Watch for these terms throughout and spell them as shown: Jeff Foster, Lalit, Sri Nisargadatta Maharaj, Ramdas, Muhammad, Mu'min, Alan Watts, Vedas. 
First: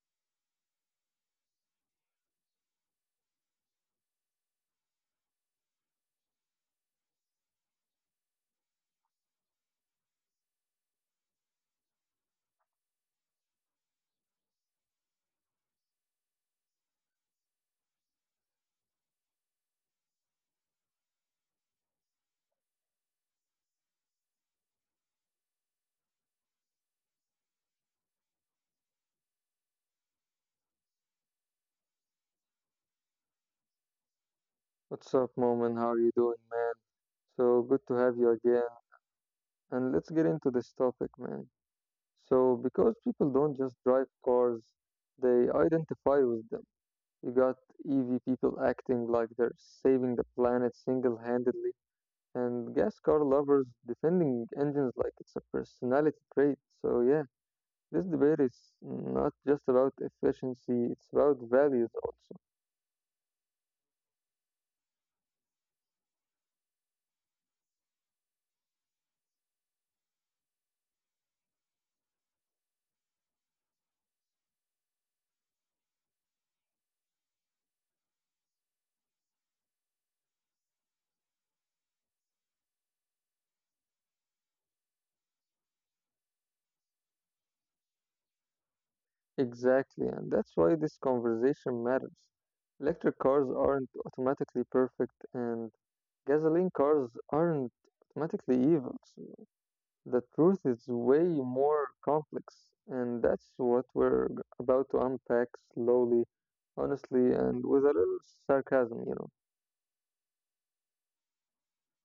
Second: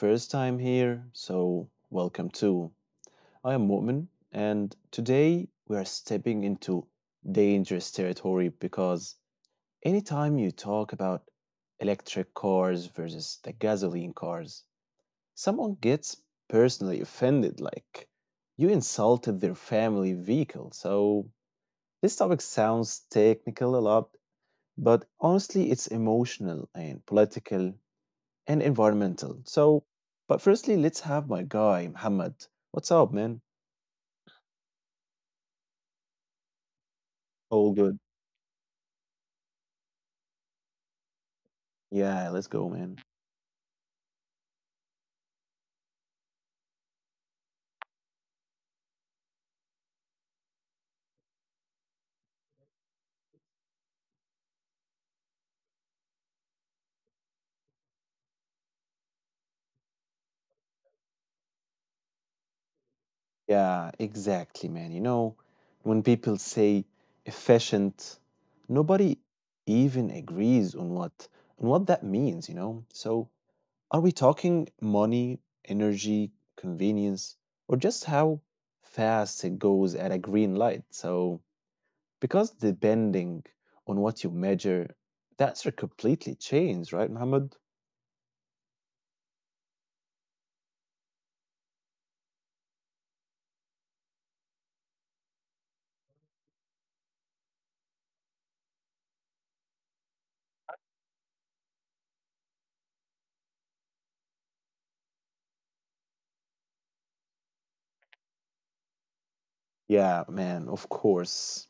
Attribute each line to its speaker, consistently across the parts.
Speaker 1: first time here, welcome too. I am Mu'min, and today we are stepping into dangerous territory because anytime you talk about electric cars versus the gasoline cars, someone gets personally offended, like you insulted their family vehicle. So this topic sounds technical a lot, but honestly, it's emotional and political and environmental. But firstly, let's have my guy, Muhammad. What's up, man?
Speaker 2: What's up, Moment? How are you doing, man? So good to
Speaker 1: All
Speaker 2: have
Speaker 1: good.
Speaker 2: you again. And let's get into this topic, man.
Speaker 1: Yeah,
Speaker 2: So,
Speaker 1: let's go,
Speaker 2: because
Speaker 1: man.
Speaker 2: people don't just drive cars, they identify with them. You got EV people acting like they're saving the planet single handedly, and gas car lovers defending engines like it's a personality trait. So, yeah, this debate is not just about efficiency, it's about values also.
Speaker 1: Yeah, exactly, man. When people say efficient, nobody even agrees on what that means, you know? So, are we talking money, energy, convenience, or just how fast it goes at a green light? Because depending on what you measure, that's a completely change, right, Mohammed?
Speaker 2: Exactly, and that's why this conversation matters. Electric cars aren't automatically perfect, and gasoline cars aren't automatically evil. So, the truth is way more complex, and that's what we're about to unpack slowly, honestly, and with a little sarcasm, you know.
Speaker 1: Yeah, man, of course.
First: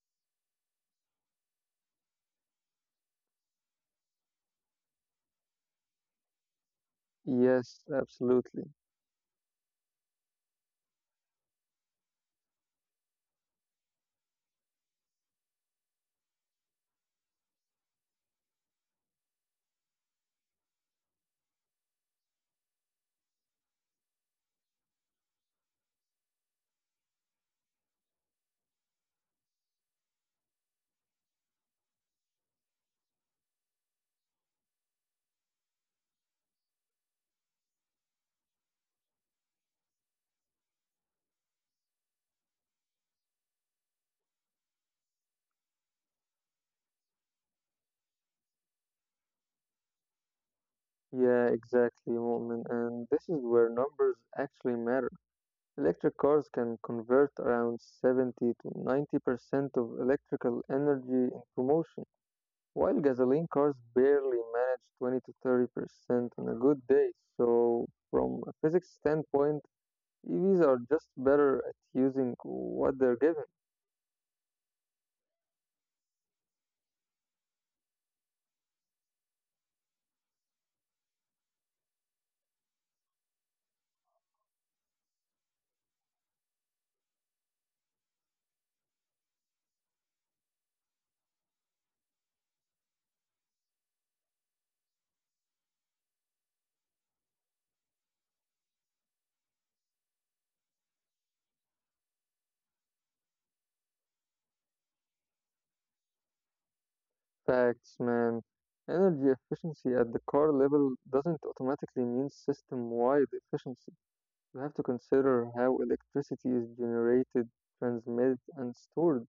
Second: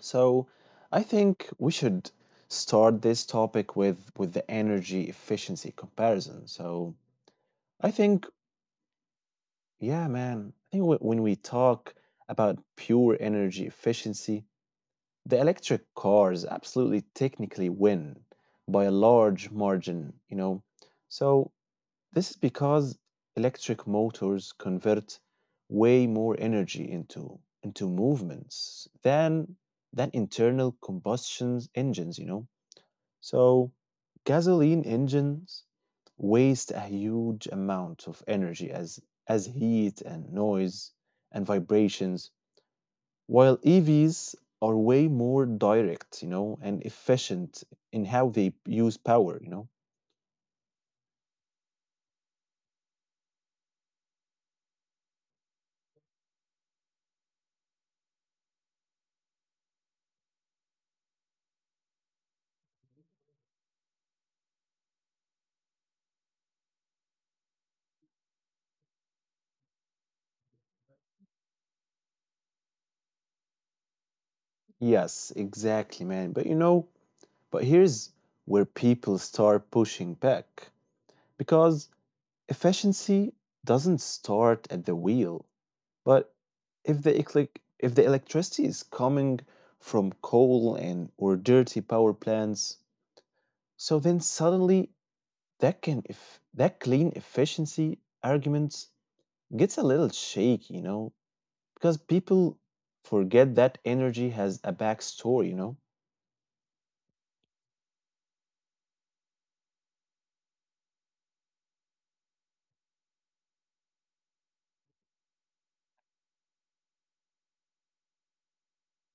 Speaker 1: So I think we should start this topic with the energy efficiency comparison. So
Speaker 2: Yes,
Speaker 1: I think,
Speaker 2: absolutely.
Speaker 1: yeah, man, I think when we talk about pure energy efficiency, the electric cars absolutely technically win by a large margin, you know. So this is because electric motors convert way more energy into movements than internal combustion engines, you know. So gasoline engines waste a huge amount of energy as heat and noise and vibrations, while EVs are way more direct, you know, and efficient in how they use power, you know.
Speaker 2: Yeah, exactly, Mu'min. And this is where numbers actually matter. Electric cars can convert around 70 to 90% of electrical energy into motion, while gasoline cars barely manage 20 to 30% on a good day. So, from a physics standpoint, EVs are just better at using what they're given.
Speaker 1: Yes, exactly, man. But here's where people start pushing back because efficiency doesn't start at the wheel. But if the electricity is coming from coal and or dirty power plants, so then suddenly that can if that clean efficiency argument gets a little shaky, you know, because people forget that energy has a backstory, you know.
Speaker 2: Facts, man. Energy efficiency at the car level doesn't automatically mean system wide efficiency. You have to consider how electricity is generated, transmitted, and stored,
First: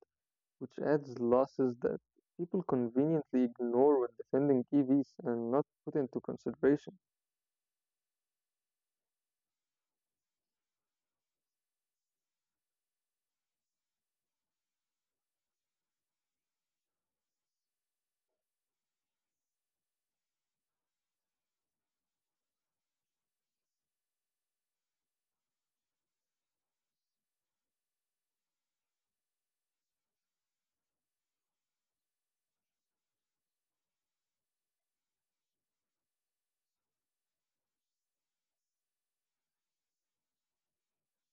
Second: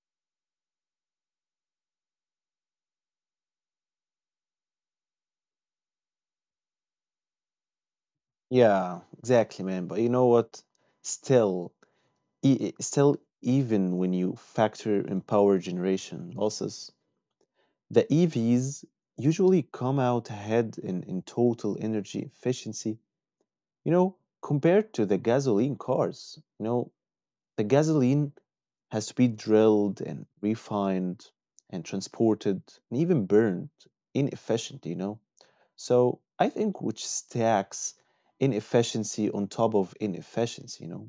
Speaker 2: which adds losses that people conveniently ignore when defending EVs and not put into consideration.
Speaker 1: Yeah, exactly, man. But you know what? Still, even when you factor in power generation losses, the EVs usually come out ahead in total energy efficiency, you know, compared to the gasoline cars. You know, the gasoline has to be drilled and refined and transported and even burned inefficient, you know. So I think which stacks inefficiency on top of inefficiency, you know.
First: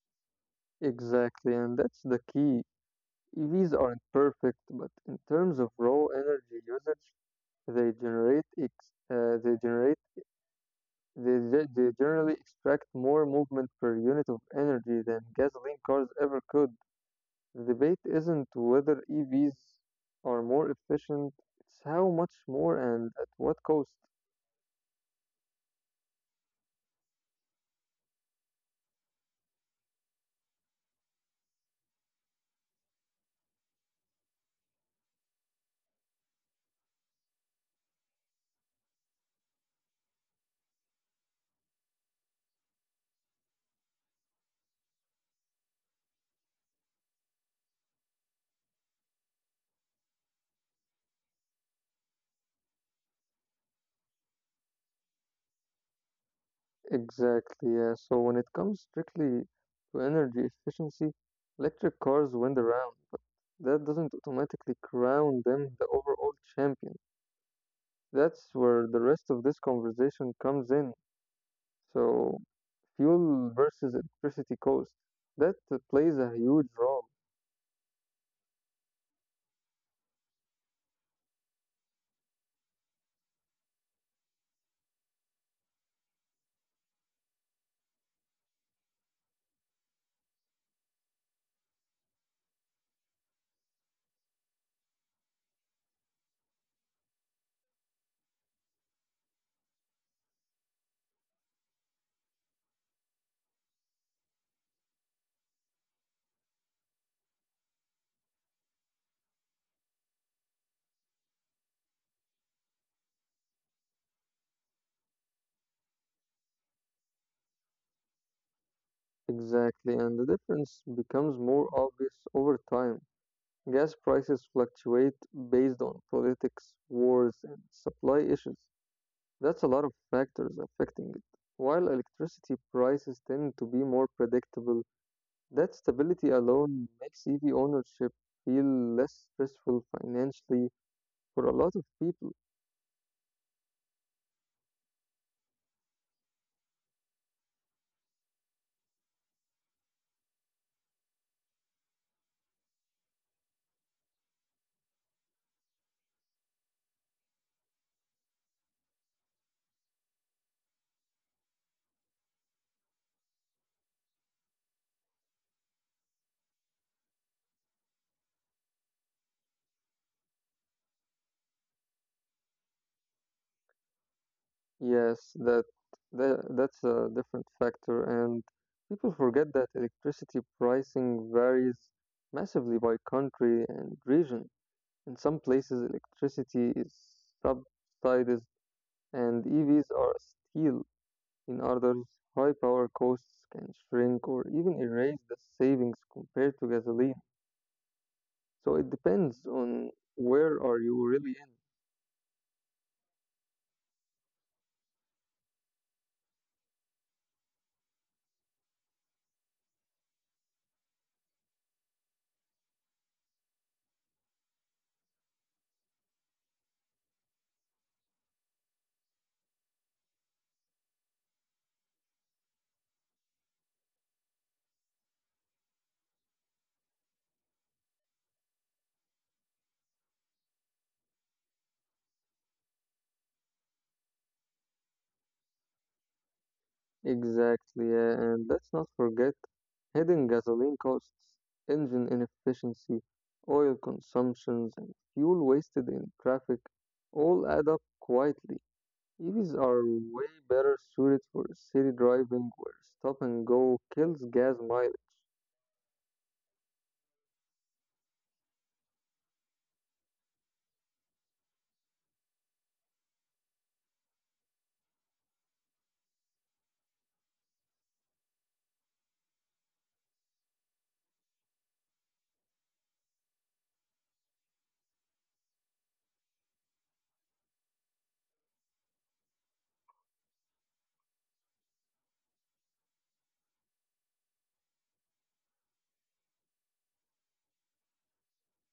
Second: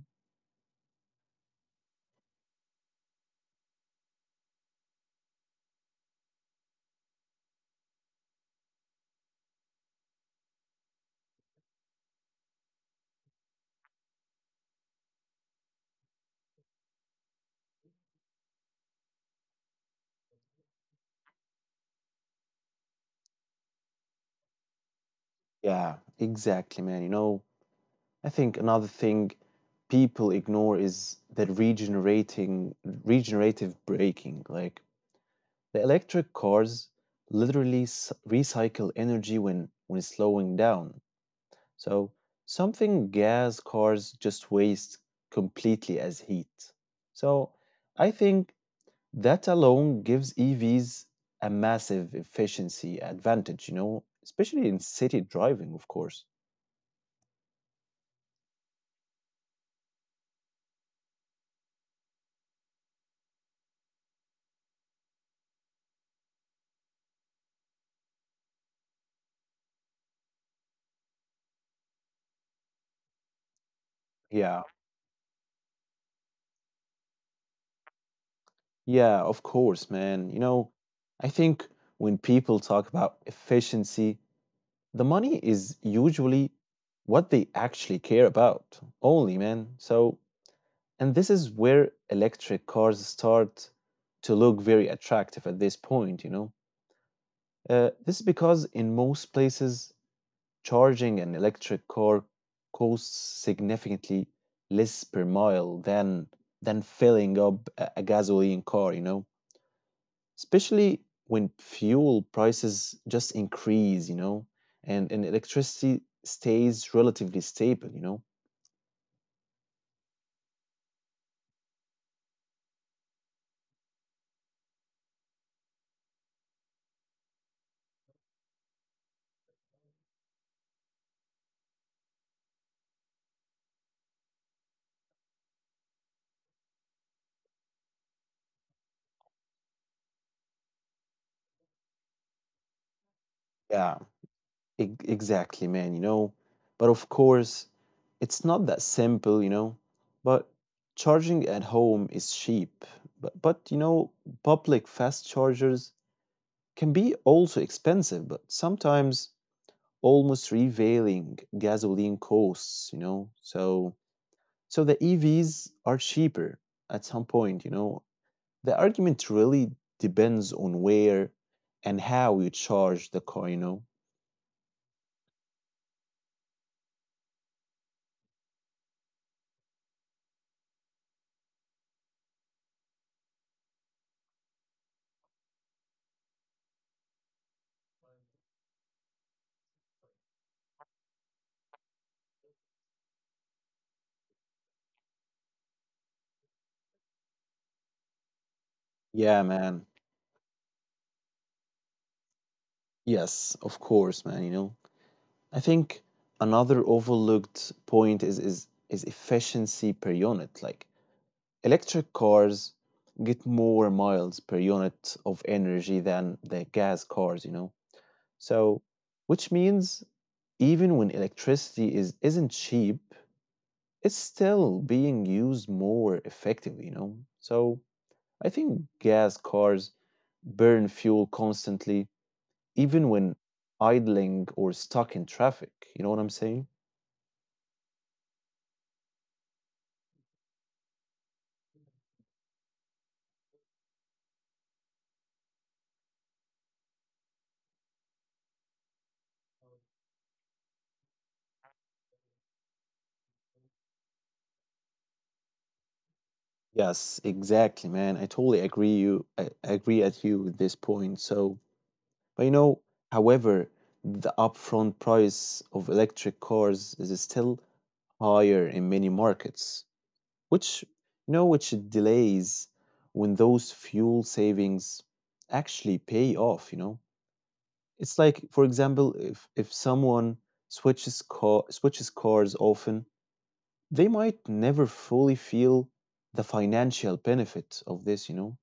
Speaker 2: Exactly, and that's the key. EVs aren't perfect, but in terms of raw energy usage, they generate ex- they generate they, ge- they generally extract more movement per unit of energy than gasoline cars ever could. The debate isn't whether EVs are more efficient, it's how much more and at what cost.
Speaker 1: Yeah, exactly, man. I think another thing people ignore is the regenerating regenerative braking. Like the electric cars recycle energy when slowing down. So something gas cars just waste completely as heat. So I think that alone gives EVs a massive efficiency advantage, you know, especially in city driving, of course.
Speaker 2: Exactly, yeah. So when it comes strictly to energy efficiency, electric cars win the round. That doesn't automatically crown them the overall champion. That's where the rest of this conversation comes in. So fuel versus
Speaker 1: Yeah,
Speaker 2: electricity cost, that plays a huge role.
Speaker 1: yeah, of course, man. I think when people talk about efficiency, the money is usually what they actually care about only, man. So, and this is where electric cars start to look very attractive at this point, you know. This is because in most places, charging an electric car costs significantly less per mile than filling up a gasoline car, you know, especially when fuel prices just increase, you know, and electricity stays relatively stable, you know.
Speaker 2: Exactly, and the difference becomes more obvious over time. Gas prices fluctuate based on politics, wars, and supply issues. That's a lot of factors affecting it. While electricity prices tend to be more predictable, that stability alone makes EV ownership feel less stressful financially for a lot of people.
Speaker 1: Yeah. Exactly, man, you know. But of course, it's not that simple, you know. But charging at home is cheap. But you know, public fast chargers can be also expensive, but sometimes almost revealing gasoline costs, you know. So the EVs are cheaper at some point, you know. The argument really depends on where and how you charge the car, you know.
Speaker 2: Yes, that's a different factor, and people forget that electricity pricing varies massively by country and region. In some places, electricity is subsidized, and EVs are a steal. In others, high power costs can shrink or even erase the savings compared to gasoline. So it depends
Speaker 1: Yeah,
Speaker 2: on
Speaker 1: man.
Speaker 2: where are you really in.
Speaker 1: Yes, of course, man, you know. I think another overlooked point is efficiency per unit. Like electric cars get more miles per unit of energy than the gas cars, you know. So, which means even when electricity is isn't cheap, it's still being used more effectively, you know. So, I think gas cars burn fuel constantly even when idling or stuck in traffic. You know what I'm saying?
Speaker 2: Exactly, yeah, and let's not forget hidden gasoline costs, engine inefficiency, oil consumptions, and fuel wasted in traffic all add up quietly. EVs are way better suited for city driving where stop and go kills gas mileage.
Speaker 1: Yes, exactly, man. I agree at you with this point. But you know, however, the upfront price of electric cars is still higher in many markets, which which delays when those fuel savings actually pay off, you know. It's like, for example, if someone switches cars often, they might never fully feel the financial benefit of this, you know.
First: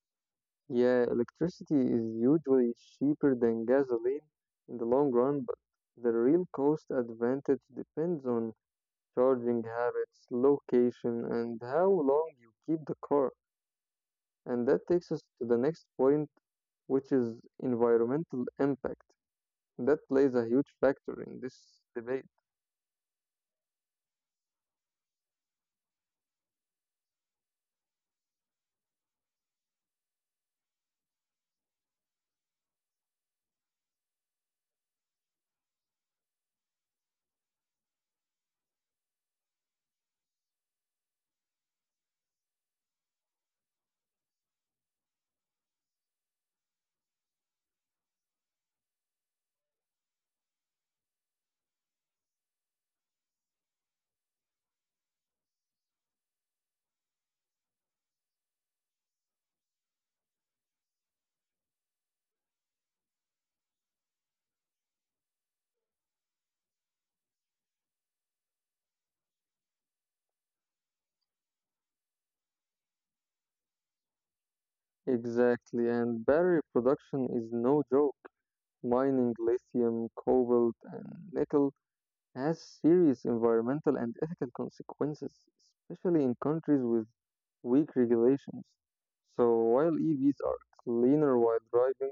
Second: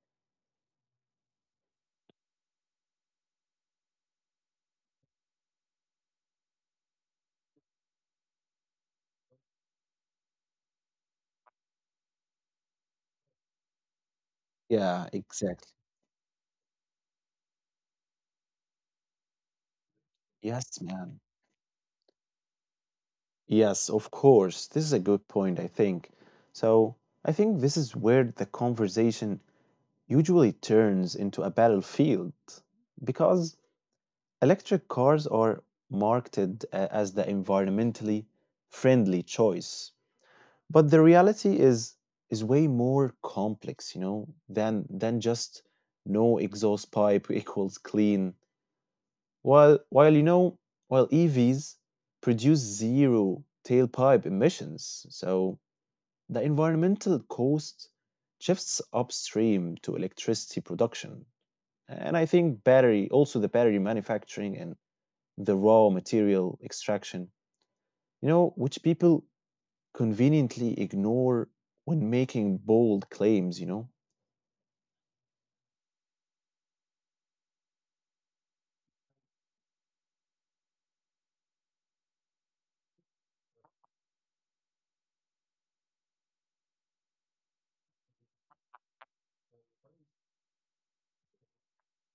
Speaker 2: Yeah, electricity is usually cheaper than gasoline in the long run, but the real cost advantage depends on charging habits, location, and how long you keep the car. And that
Speaker 1: Yeah,
Speaker 2: takes us to the
Speaker 1: exactly.
Speaker 2: next point, which is environmental impact. That plays a huge
Speaker 1: Yes, man.
Speaker 2: factor in this debate.
Speaker 1: Yes, of course, this is a good point, I think. So I think this is where the conversation usually turns into a battlefield because electric cars are marketed as the environmentally friendly choice, but the reality is way more complex, you know, than just no exhaust pipe equals clean. While while you know, while EVs produce zero tailpipe emissions, so the environmental cost shifts upstream to electricity production. And I think battery manufacturing and the raw material extraction, you know, which people conveniently ignore when making bold claims, you know?
Speaker 2: Exactly, and battery production is no joke. Mining lithium, cobalt, and nickel has serious environmental and ethical consequences, especially in countries with weak regulations. So while EVs are cleaner while driving,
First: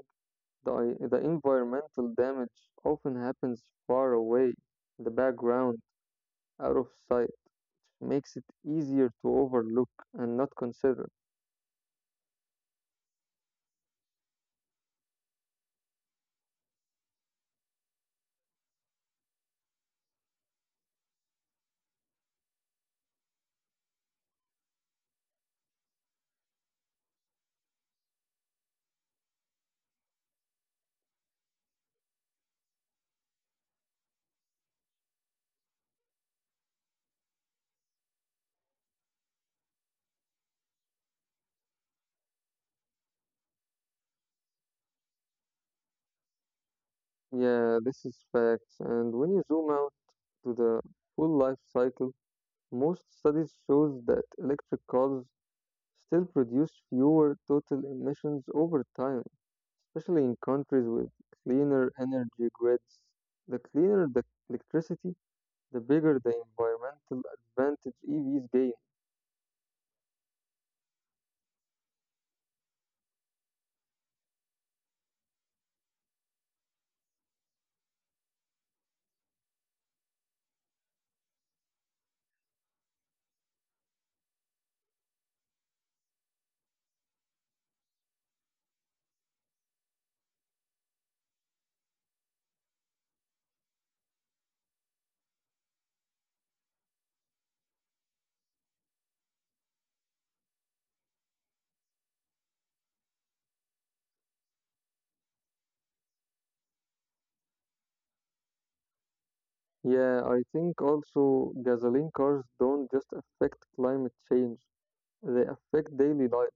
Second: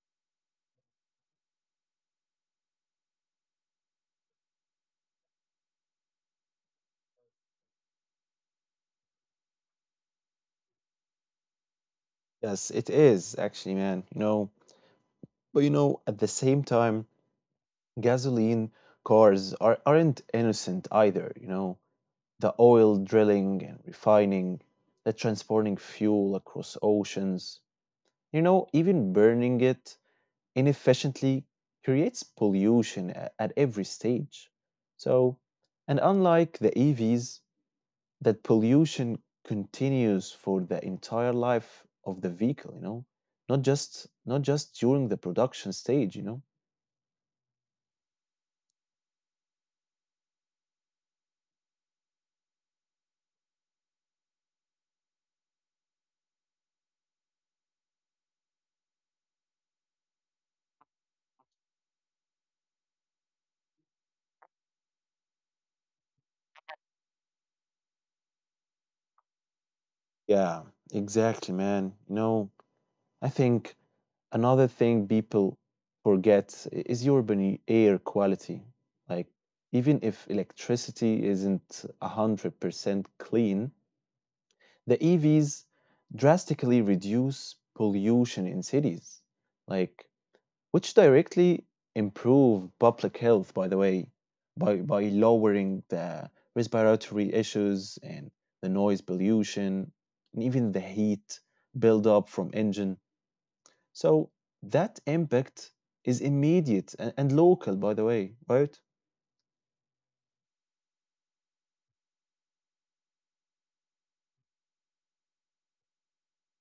Speaker 2: the environmental damage often happens far away, in the background, out of sight, makes it easier to overlook and not consider.
Speaker 1: Yes, it is actually, man, you know. But you know, at the same time, gasoline aren't innocent either, you know. The oil drilling and refining, the transporting fuel across oceans, you know, even burning it inefficiently creates pollution at every stage. So, and unlike the EVs, that pollution continues for the entire life of the vehicle, you know, not just during the production stage, you know.
Speaker 2: Yeah, this is facts. And when you zoom out to the full life cycle, most studies shows that electric cars still produce fewer total emissions over time, especially in countries with cleaner energy grids. The cleaner the electricity, the bigger the environmental advantage EVs gain.
Speaker 1: Yeah, exactly, man. You know, I think another thing people forget is urban air quality. Like, even if electricity isn't 100% clean, the EVs drastically reduce pollution in cities, like, which directly improve public health, by the way, by lowering the respiratory issues and the noise pollution and even the heat buildup from engine. So that impact is immediate and local, by the way, right?
Speaker 2: Yeah, I think also gasoline cars don't just affect climate change, they affect daily life.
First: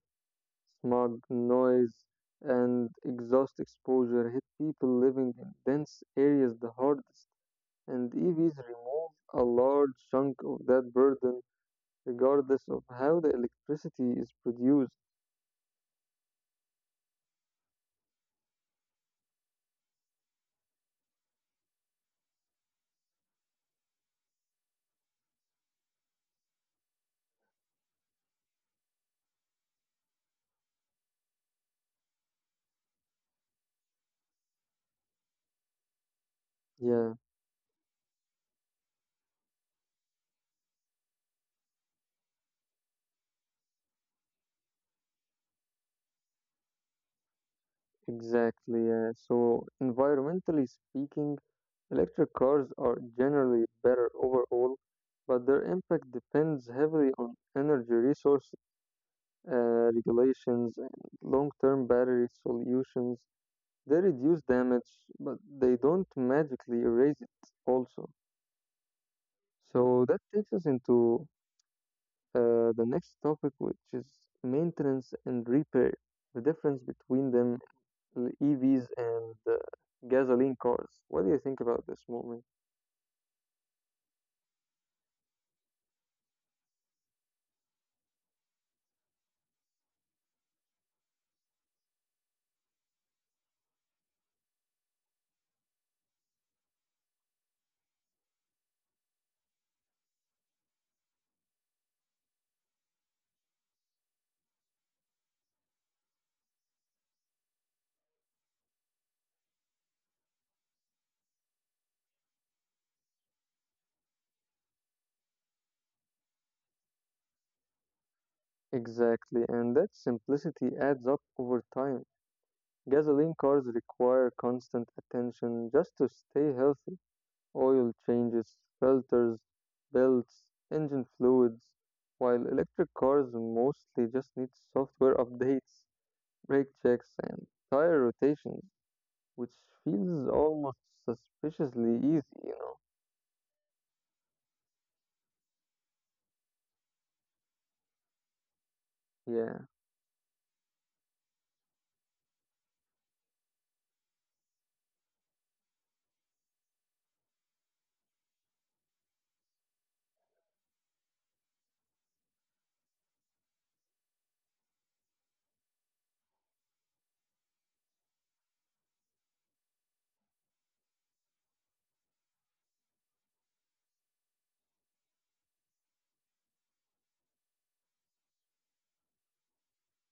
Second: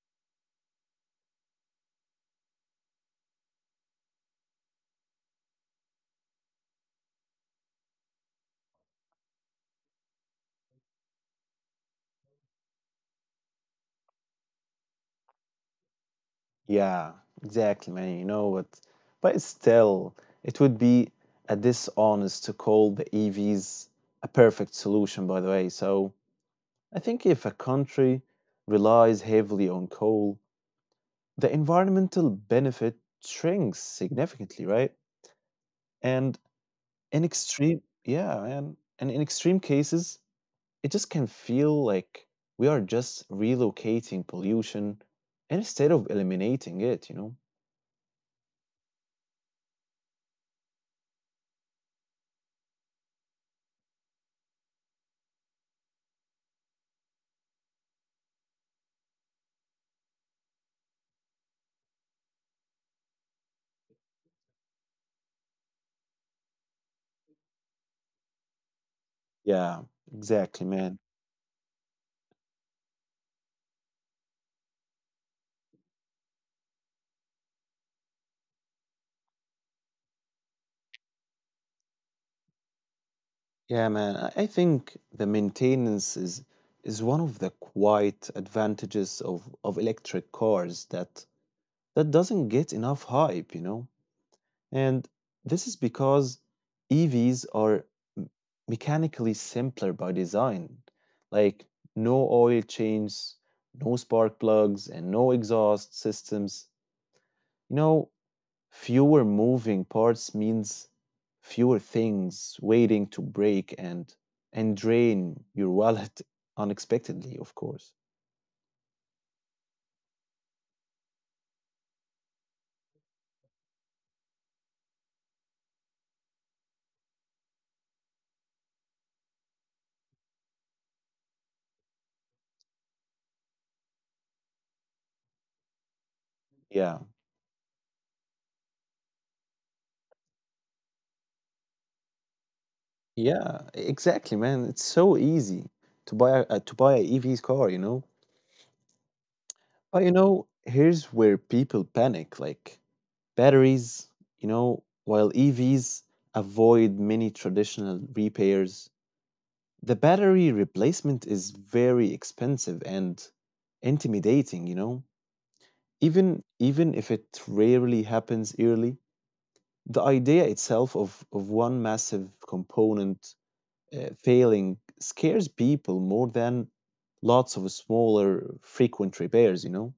Speaker 2: Smog, noise, and exhaust exposure hit people living in dense areas the hardest, and EVs remove a large chunk of that burden regardless of how the electricity is produced.
Speaker 1: Yeah, exactly, man. You know what? But still, it would be a dishonest to call the EVs a perfect solution, by the way. So I think if a country relies heavily on coal, the environmental benefit shrinks significantly, right? And
Speaker 2: Yeah,
Speaker 1: yeah, man. And in extreme cases, it just can feel like we are just relocating pollution instead of eliminating it, you know?
Speaker 2: exactly. Yeah. So, environmentally speaking, electric cars are generally better overall, but their impact depends heavily on energy resource regulations and long term battery solutions. They reduce damage, but they don't magically erase it, also.
Speaker 1: Yeah,
Speaker 2: So, that takes us
Speaker 1: exactly, man.
Speaker 2: into the next topic, which is maintenance and repair, the difference between them, the EVs and gasoline cars. What do you think about this moment?
Speaker 1: Yeah, man. I think the maintenance is one of the quiet advantages of electric cars that doesn't get enough hype, you know. And this is because EVs are m- mechanically simpler by design. Like no oil changes, no spark plugs, and no exhaust systems. You know, fewer moving parts means fewer things waiting to break and drain your wallet unexpectedly, of course.
Speaker 2: Exactly, and that simplicity adds up over time. Gasoline cars require constant attention just to stay healthy. Oil changes, filters, belts, engine fluids, while electric cars mostly just need software updates, brake
Speaker 1: Yeah,
Speaker 2: checks, and tire rotations, which feels almost suspiciously easy, you know.
Speaker 1: yeah, exactly, man. It's so easy to to buy a EV's car, you know.
Speaker 2: Yeah,
Speaker 1: But you know, here's where people panic, like batteries. You know, while EVs avoid many traditional repairs, the battery replacement is very expensive and intimidating, you know. Even if it rarely happens early, the idea itself of one massive component failing scares people more than lots of smaller frequent repairs, you know?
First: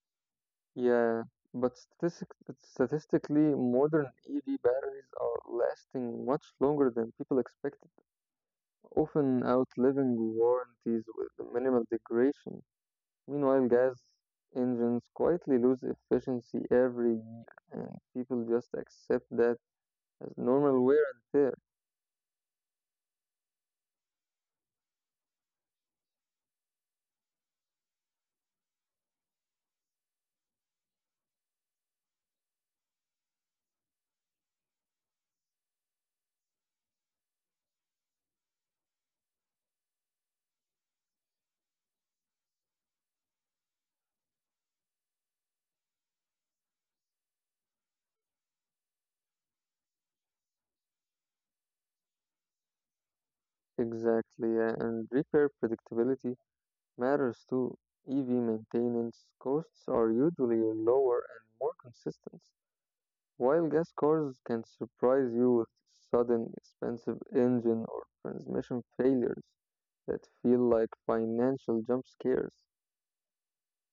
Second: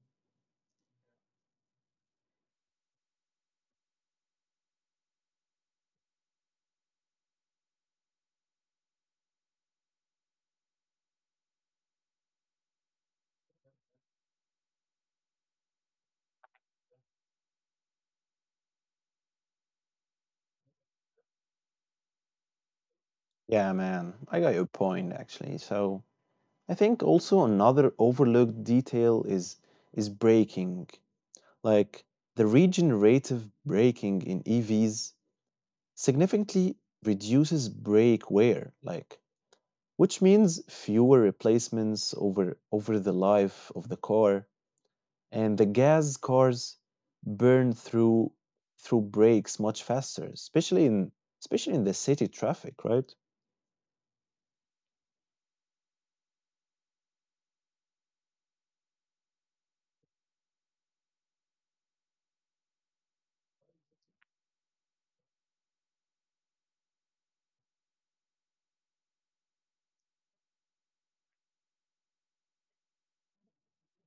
Speaker 2: yeah. But statistically, modern EV batteries are lasting much longer than people expected, often outliving warranties with minimal degradation. Meanwhile, gas engines quietly lose efficiency every year, and people just accept that as normal wear and tear.
Speaker 1: Yeah, man, I got your point actually. So I think also another overlooked detail is braking. Like the regenerative braking in EVs significantly reduces brake wear. Like which means fewer replacements over the life of the car, and the gas cars burn through brakes much faster, especially in the city traffic, right?
Speaker 2: Exactly, yeah. And repair predictability matters too. EV maintenance costs are usually lower and more consistent, while gas cars can surprise you with sudden expensive engine or transmission failures that feel like financial jump scares.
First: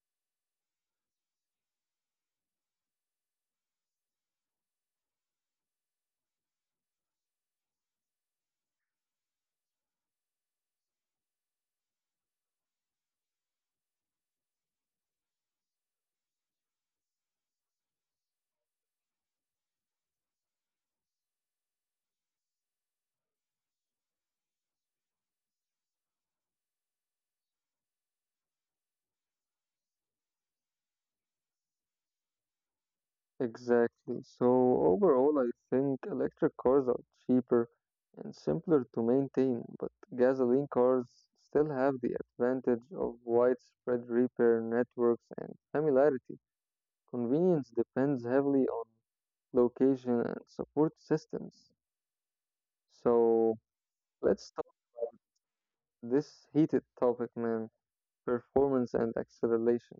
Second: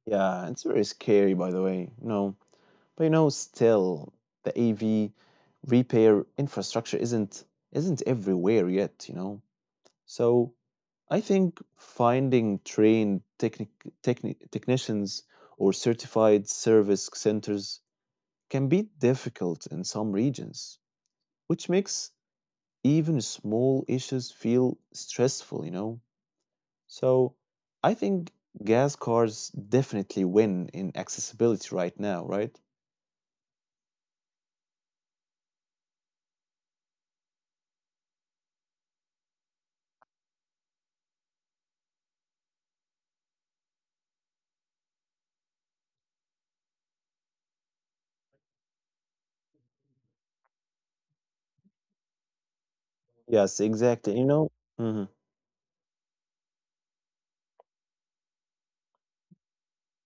Speaker 1: Yeah, it's very scary by the way. No, but you know, still the av repair infrastructure isn't everywhere yet, you know. So I think finding trained technicians or certified service centers can be difficult in some regions, which makes even small issues feel stressful, you know? So I think gas cars definitely win in accessibility right now, right?
Speaker 2: Exactly. So overall, I think electric cars are cheaper and simpler to maintain, but gasoline cars still have the advantage of widespread repair networks and familiarity. Convenience depends heavily on location and support systems.
Speaker 1: Yes,
Speaker 2: So
Speaker 1: exactly. You know,
Speaker 2: let's talk
Speaker 1: hmm
Speaker 2: this heated topic, man. Performance and acceleration.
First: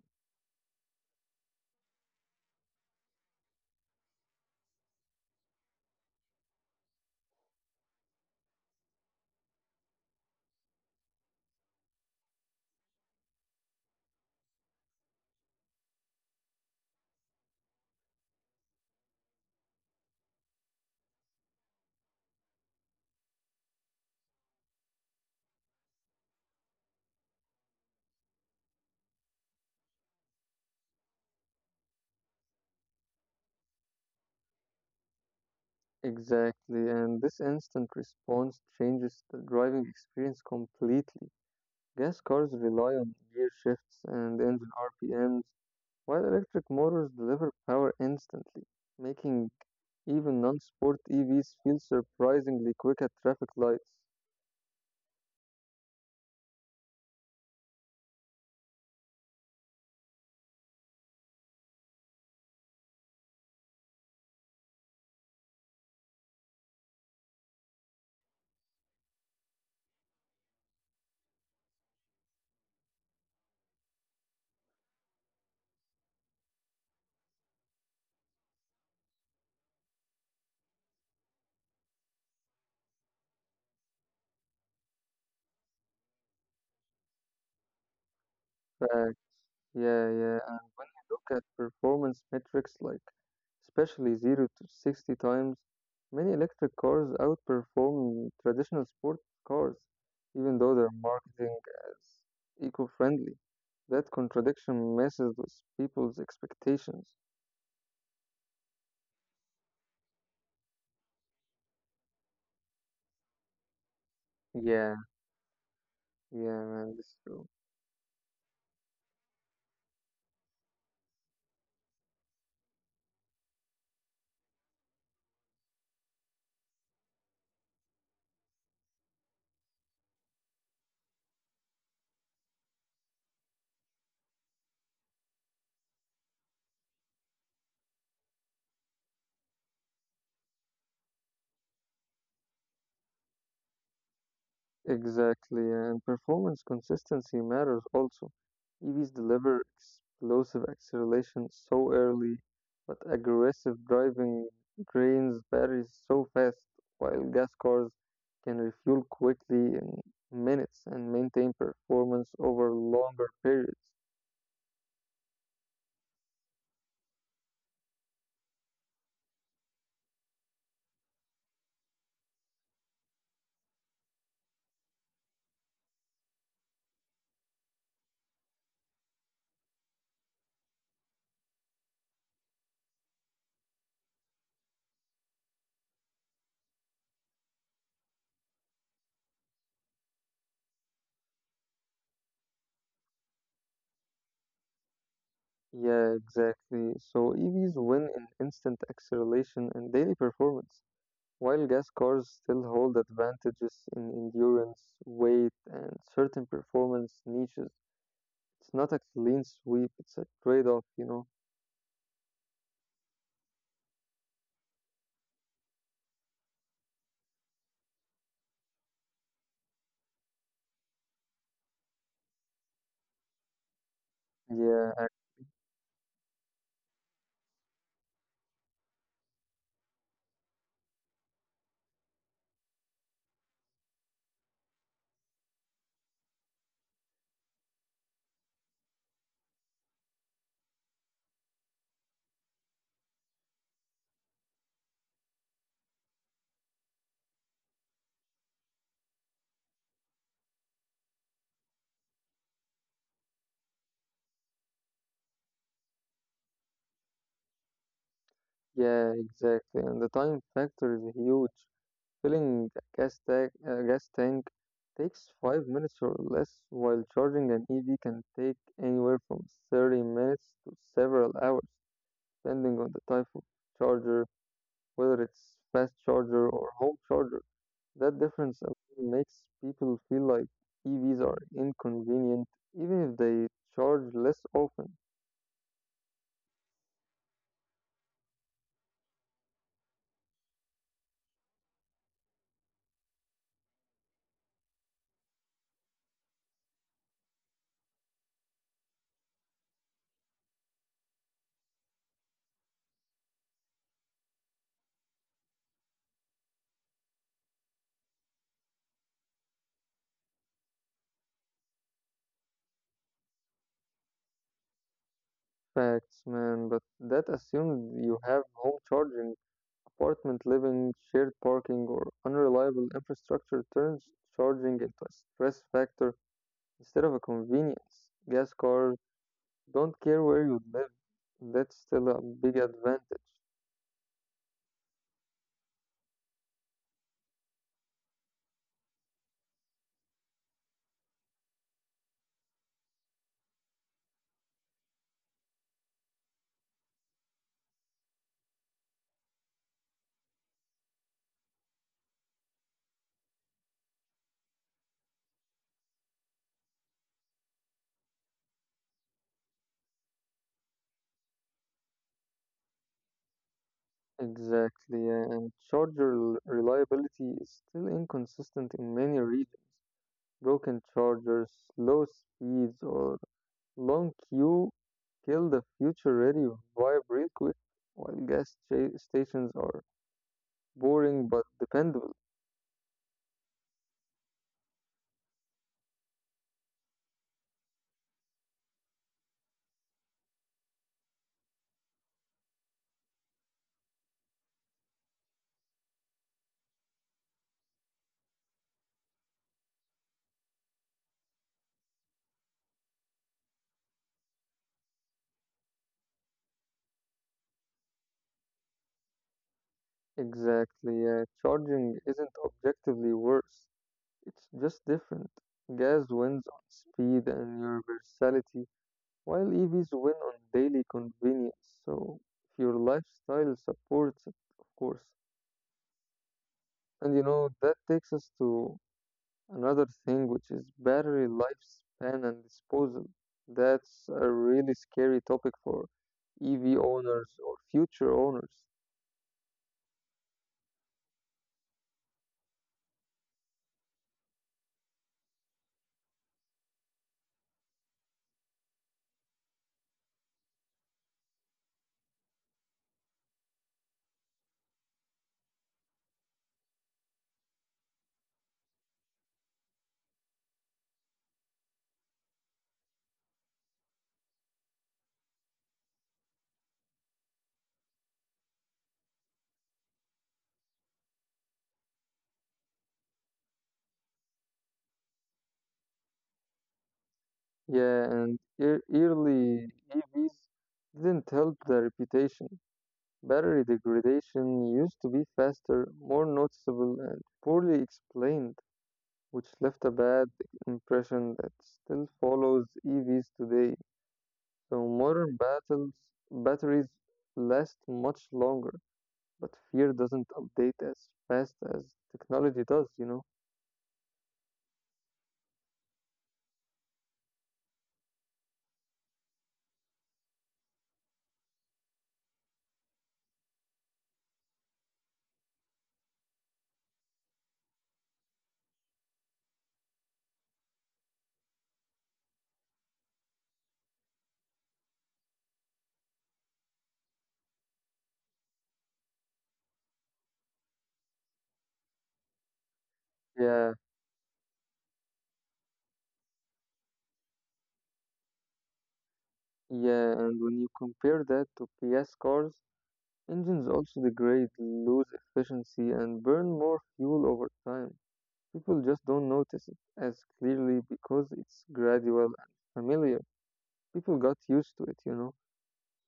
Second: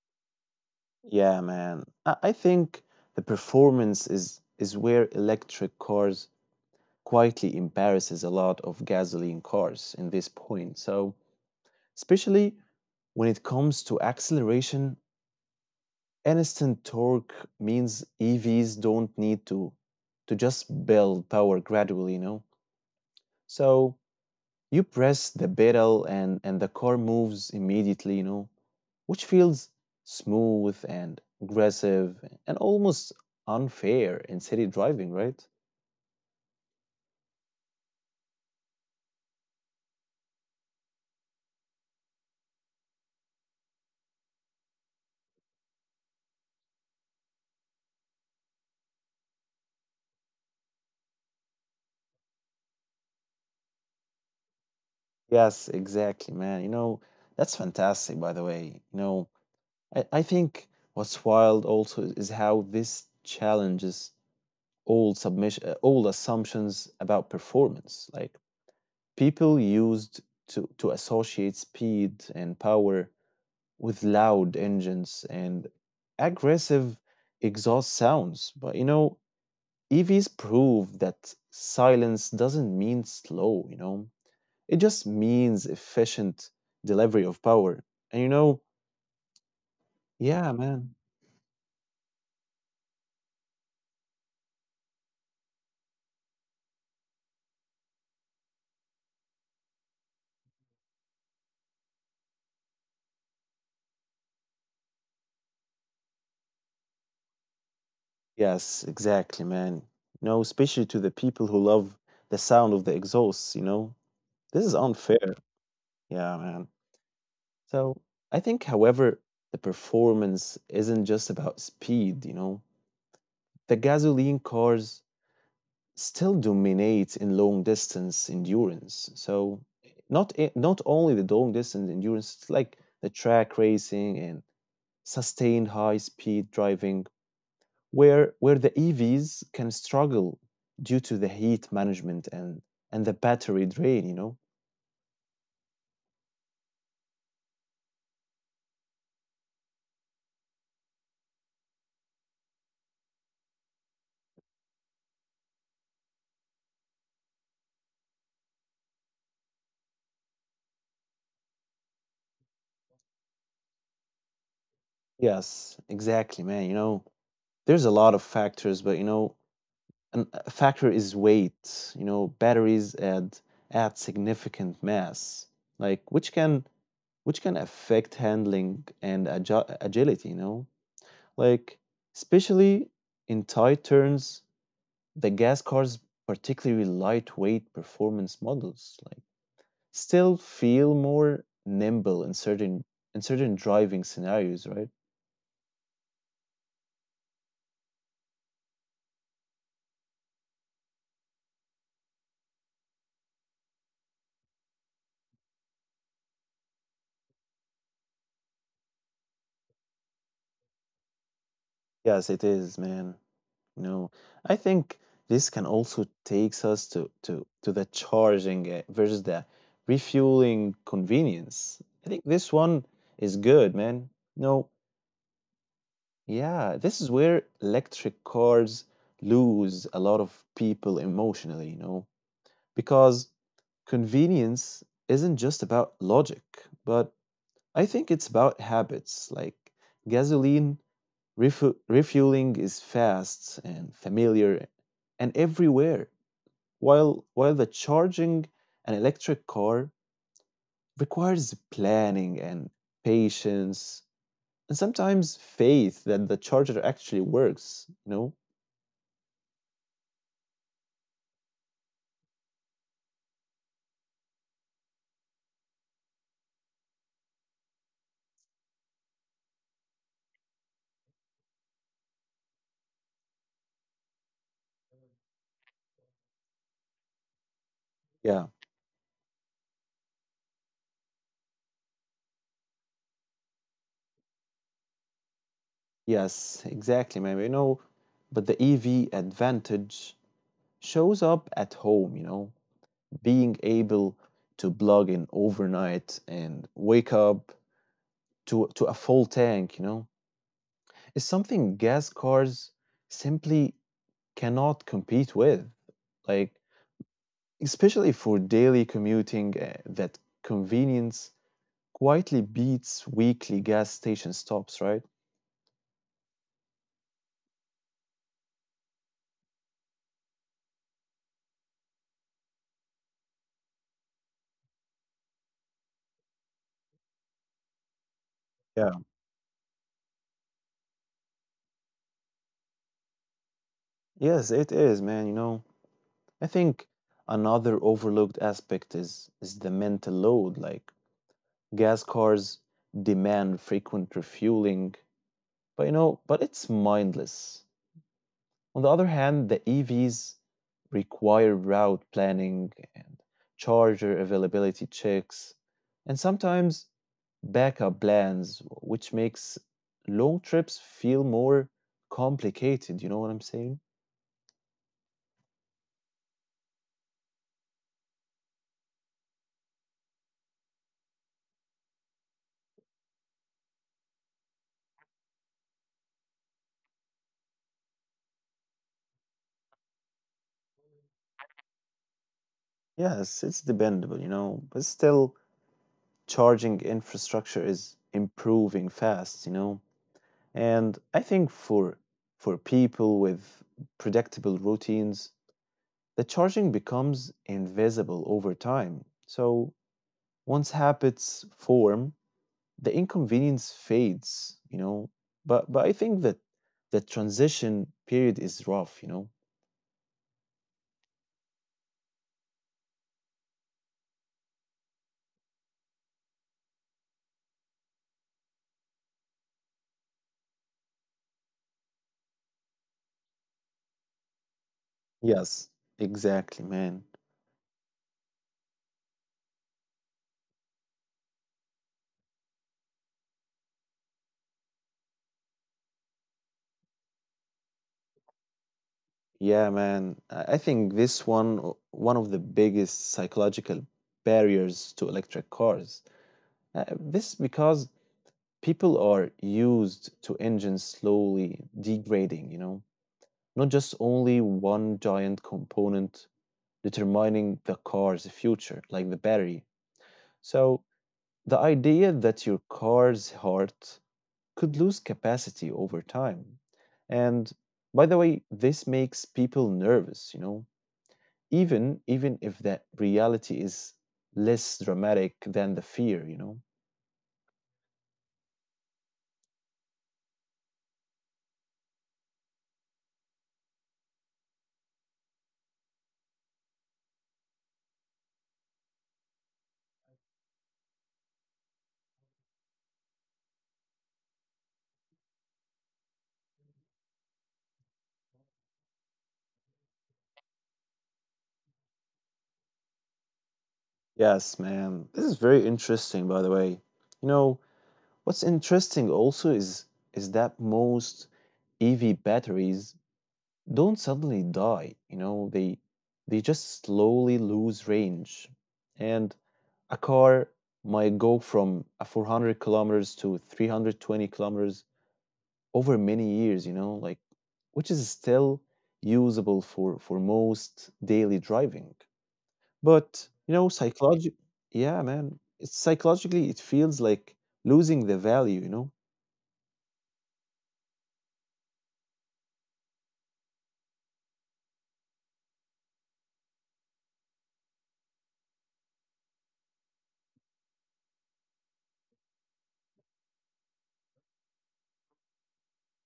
Speaker 1: Yeah, man. I think the performance is where electric cars quietly embarrasses a lot of gasoline cars in this point. So, especially when it comes to acceleration, instant torque means EVs don't need to just build power gradually, you know. So you press the pedal and the car moves immediately, you know, which feels smooth and aggressive and almost unfair in city driving, right?
Speaker 2: Exactly, and this instant response changes the driving experience completely. Gas cars rely on gear shifts and engine RPMs, while electric motors deliver power instantly, making even non sport EVs feel surprisingly quick at traffic lights.
Speaker 1: Yes, exactly, man. You know, that's fantastic, by the way. You know, I think what's wild also is how this challenges old assumptions about performance. Like people used to associate speed and power with loud engines and aggressive exhaust sounds. But you know, EVs prove that silence doesn't mean slow. You know, it just means efficient delivery of power. And you know,
Speaker 2: Fact. Yeah, yeah.
Speaker 1: yeah, man.
Speaker 2: Look at performance metrics like, especially 0 to 60 times, many electric cars outperform traditional sport cars, even though they're marketing as eco-friendly. That contradiction messes with people's expectations.
Speaker 1: Yes, exactly, man. No, especially to the people who love the sound of the exhausts, you know? This is
Speaker 2: Yeah,
Speaker 1: unfair. Yeah, man.
Speaker 2: yeah, man, this is true.
Speaker 1: So I think, however, the performance isn't just about speed, you know? The gasoline cars still dominate in long distance endurance. So not only the long distance endurance, it's like the track racing and sustained high speed driving where the EVs can struggle due to the heat management and the battery drain, you know.
Speaker 2: Exactly, and performance consistency matters also. EVs deliver explosive acceleration so early, but aggressive driving drains batteries so fast, while gas cars can refuel quickly in minutes and maintain performance over longer periods.
Speaker 1: Yes, exactly, man. You know, there's a lot of factors, but you know, a factor is weight. You know, batteries add significant mass, like which can affect handling and agility. You know, like especially in tight turns, the gas cars, particularly lightweight performance models, like, still feel more nimble in certain driving scenarios, right?
Speaker 2: Yeah, exactly. So EVs win in instant acceleration and daily performance. While gas cars still hold advantages in endurance, weight, and certain performance niches, it's not a clean sweep, it's a trade-off, you know?
Speaker 1: Yes, it is, man. You know, I think this can also takes us to the charging versus the refueling convenience. I think this one is good, man. No,
Speaker 2: Yeah,
Speaker 1: yeah, this is where electric cars lose a lot of people emotionally, you know, because convenience isn't just about logic, but I think it's about habits. Like gasoline, refueling is fast and familiar and everywhere, while the charging an electric car requires planning and patience and sometimes faith that the charger actually works, you know?
Speaker 2: yeah, exactly. And the time factor is huge. Filling a gas tank takes 5 minutes or less, while charging an EV can take anywhere from 30 minutes to several hours, depending on the type of charger, whether it's fast charger or home charger. That
Speaker 1: Yeah.
Speaker 2: difference alone makes people feel like EVs are inconvenient, even if they charge less often.
Speaker 1: Yes, exactly, man. You know, but the EV advantage shows up at home, you know, being able to plug in overnight and wake up to a full tank, you know, is something gas cars simply cannot compete with. Like especially for daily commuting, that convenience quietly beats weekly gas station stops, right?
Speaker 2: Facts, man, but that assumes you have home charging, apartment living, shared parking, or unreliable infrastructure turns charging into a stress factor instead of a convenience. Gas
Speaker 1: Yeah.
Speaker 2: cars don't care where you live, that's still a big advantage.
Speaker 1: Yes, it is, man, you know. I think another overlooked aspect is the mental load. Like gas cars demand frequent refueling, but you know, but it's mindless. On the other hand, the EVs require route planning and charger availability checks, and sometimes backup plans, which makes long trips feel more complicated. You know what I'm saying?
Speaker 2: Exactly, yeah, and reliability is still inconsistent in many regions. Broken chargers, slow speeds, or long queue kill the future-ready vibe real quick, while stations are boring but dependable.
Speaker 1: Yes, it's dependable, you know, but still, charging infrastructure is improving fast, you know. And I think for people with predictable routines, the charging becomes invisible over time. So once habits form, the inconvenience fades, you know. But I think that the transition period is rough, you know.
Speaker 2: Exactly, yeah. Charging isn't objectively worse. It's just different. Gas wins on speed and universality, while EVs win on daily convenience. So, if your lifestyle supports it, of course.
Speaker 1: Yes, exactly, man.
Speaker 2: And you know, that takes us to another thing which is battery lifespan and disposal. That's a really scary topic for EV owners or future owners.
Speaker 1: Yeah, man, I think this one, one of the biggest psychological barriers to electric cars. Uh, this is because people are used to engines slowly degrading, you know, not just only one giant component determining the car's future, like the battery. So the idea that your car's heart could lose capacity over time. And by the way, this makes people nervous, you know, even if that reality is less dramatic than the fear, you know.
Speaker 2: Yeah, and early EVs didn't help their reputation. Battery degradation used to be faster, more noticeable, and poorly explained, which left a bad impression that still follows EVs today. So modern batteries last much longer. But fear doesn't update as fast as technology does, you know?
Speaker 1: Yes, man, this is very interesting, by the way. You know, what's interesting also is that most EV batteries don't suddenly die, you know, they just slowly lose range. And a car might go from a 400 kilometers to 320 kilometers over many years, you know, like, which is still usable for most daily driving, but, you know,
Speaker 2: Yeah,
Speaker 1: psychology. Yeah, man, it's psychologically it feels like losing the value, you know.
Speaker 2: yeah, and when you compare that to PS cars, engines also degrade, lose efficiency, and burn more fuel over time. People just don't notice it as clearly because it's gradual and familiar. People got used to it, you know?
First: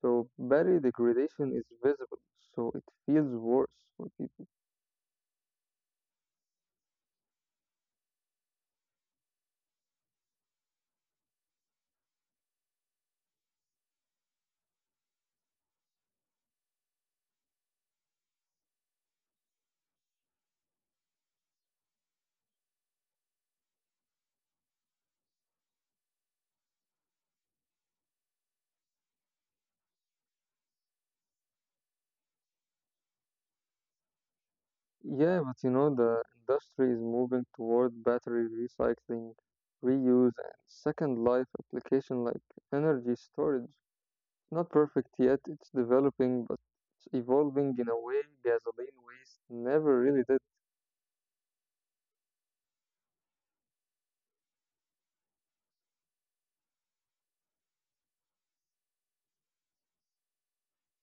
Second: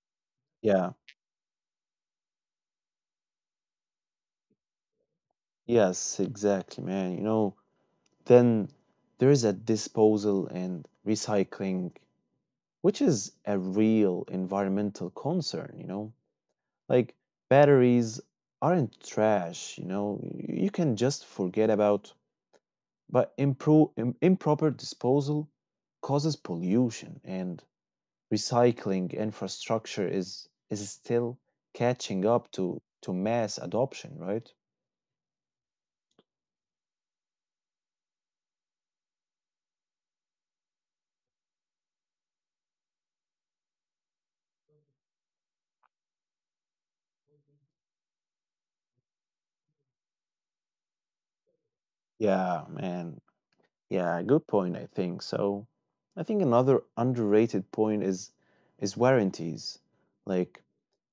Speaker 2: So battery
Speaker 1: Yeah.
Speaker 2: degradation is visible, so it feels worse. When people.
Speaker 1: Yes, exactly, man, you know. Then there is a disposal and recycling, which is a real environmental concern, you know? Like batteries aren't trash, you know? You can just forget about, but improper disposal causes pollution and recycling infrastructure is still catching up to mass adoption, right?
Speaker 2: Yeah, but you know, the industry is moving toward battery recycling, reuse, and second life application like energy storage, not perfect yet, it's developing, but it's evolving in a way gasoline waste never really did.
Speaker 1: Yeah, man. Yeah, good point, I think. So, I think another underrated point is warranties. Like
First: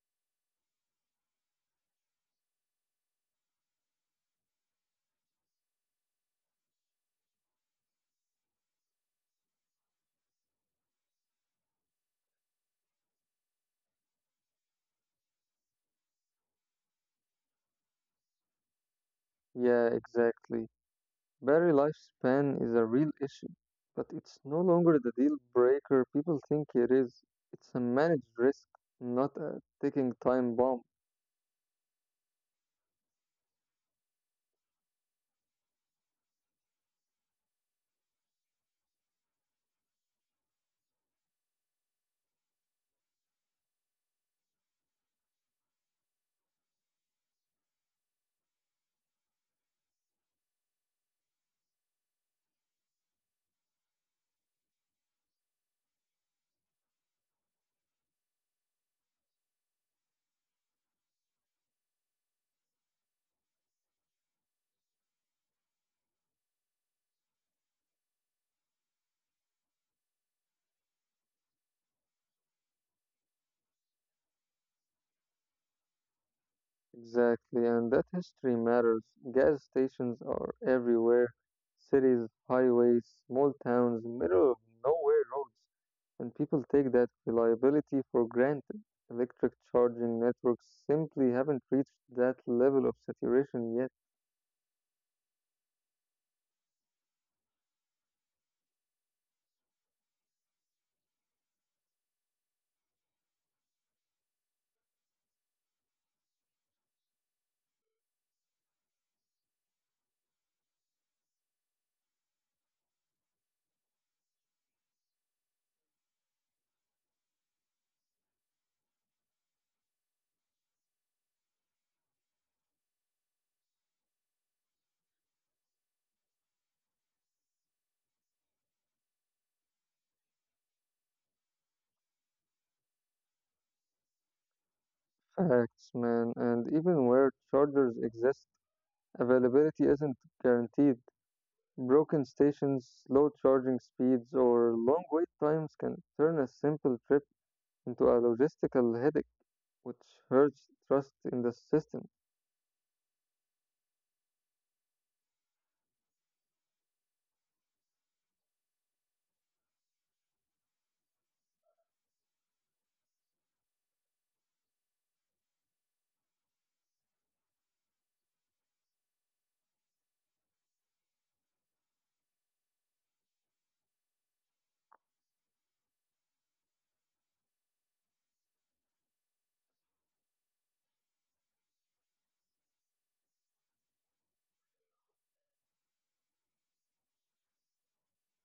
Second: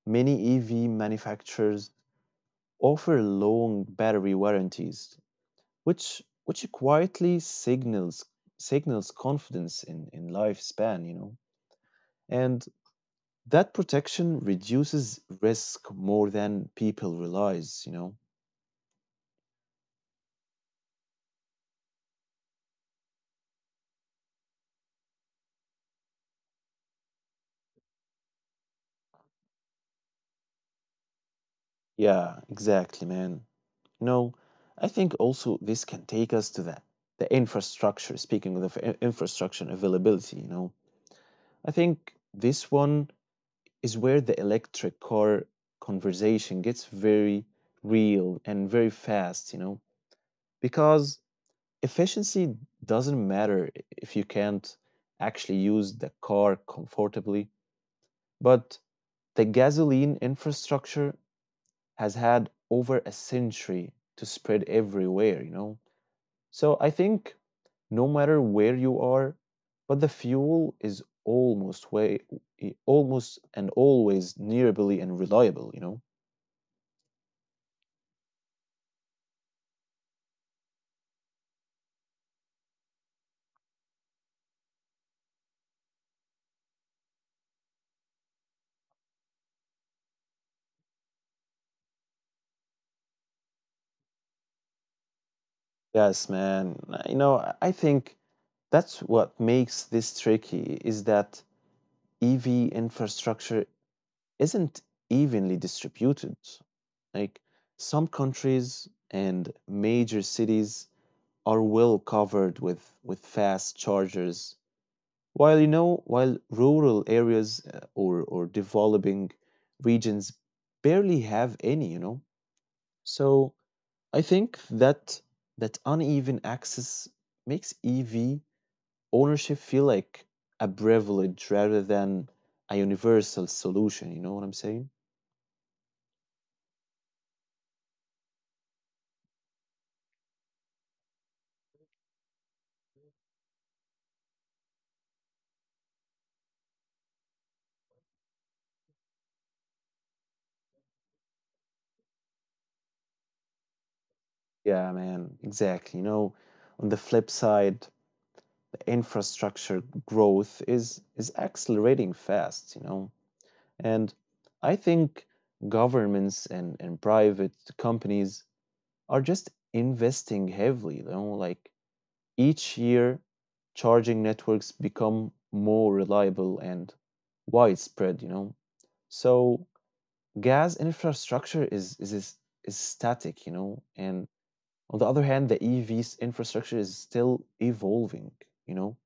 Speaker 1: many EV manufacturers offer long battery warranties, which quietly signals confidence in lifespan, you know. And that protection reduces risk more than people realize, you know.
Speaker 2: Yeah, exactly. Battery lifespan is a real issue, but it's no longer the deal breaker people think it is. It's a managed risk, not a ticking time bomb.
Speaker 1: Yeah, exactly, man. No, I think also this can take us to the infrastructure. Speaking of the infrastructure and availability, you know, I think this one is where the electric car conversation gets very real and very fast, you know, because efficiency doesn't matter if you can't actually use the car comfortably, but the gasoline infrastructure has had over a century to spread everywhere, you know. So I think no matter where you are, but the fuel is almost way almost and always nearly and reliable, you know?
Speaker 2: Exactly, and that history matters. Gas stations are everywhere, cities, highways, small towns, middle of nowhere roads. And people take that reliability for granted. Electric charging networks simply haven't reached that level of saturation yet.
Speaker 1: Yes, man. You know, I think that's what makes this tricky is that EV infrastructure isn't evenly distributed. Like some countries and major cities are well covered with fast chargers, while, you know, while rural areas, or developing regions barely have any, you know. So I think that that uneven access makes EV ownership feel like a privilege rather than a universal solution. You know what I'm saying?
Speaker 2: Facts, man. And even where chargers exist, availability isn't guaranteed. Broken stations, slow charging speeds, or long wait times can turn a simple trip into a logistical headache, which hurts trust in the system.
Speaker 1: Yeah, man, exactly. You know, on the flip side, the infrastructure growth is accelerating fast, you know. And I think governments and private companies are just investing heavily, you know, like each year, charging networks become more reliable and widespread, you know. So gas infrastructure is static, you know, and on the other hand, the EV's infrastructure is still evolving, you know.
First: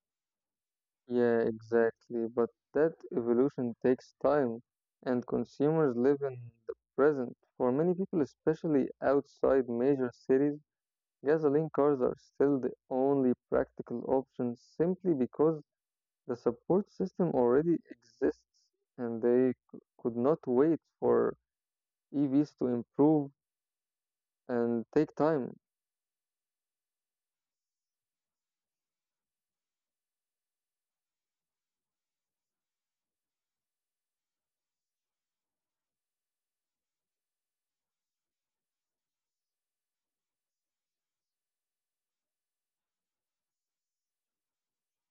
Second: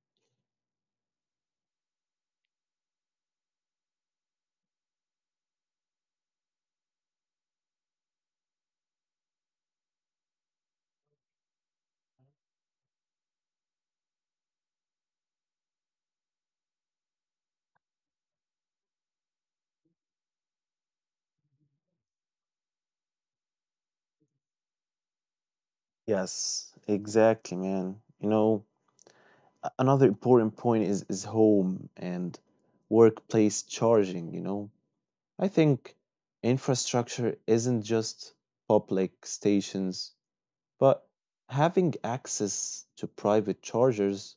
Speaker 2: Yeah, exactly. But that evolution takes time, and consumers live in the present. For many people, especially outside major cities, gasoline cars are still the only practical option simply because the support system already exists and they could not wait for EVs to improve and take time.
Speaker 1: Yes, exactly, man. You know, another important point is home and workplace charging, you know. I think infrastructure isn't just public stations, but having access to private chargers,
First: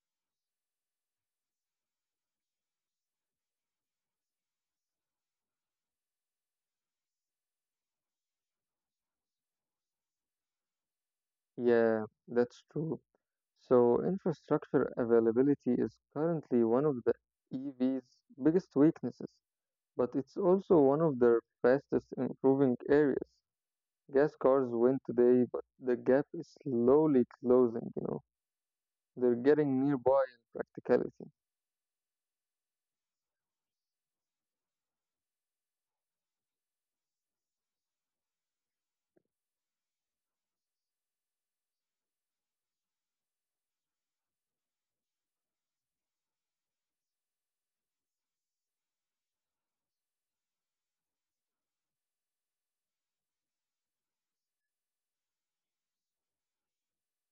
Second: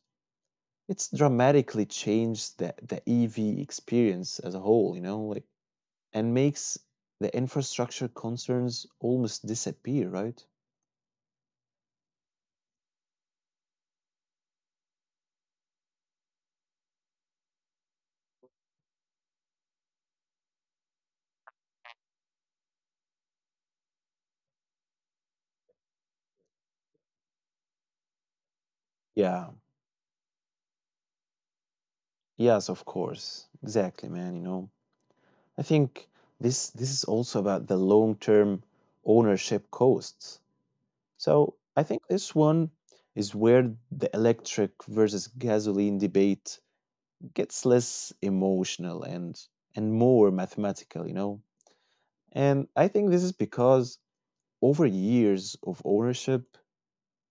Speaker 1: it's dramatically changed the EV experience as a whole, you know, like, and makes the infrastructure concerns almost disappear, right?
Speaker 2: Yeah, that's true. So, infrastructure availability is currently one of the EV's biggest weaknesses, but it's also one of their fastest improving areas. Gas cars win today, but the gap is slowly closing, you know. They're
Speaker 1: Yeah.
Speaker 2: getting nearby in practicality.
Speaker 1: Yes, of course. Exactly, man, you know. I think this is also about the long-term ownership costs. So I think this one is where the electric versus gasoline debate gets less emotional and more mathematical, you know. And I think this is because over years of ownership,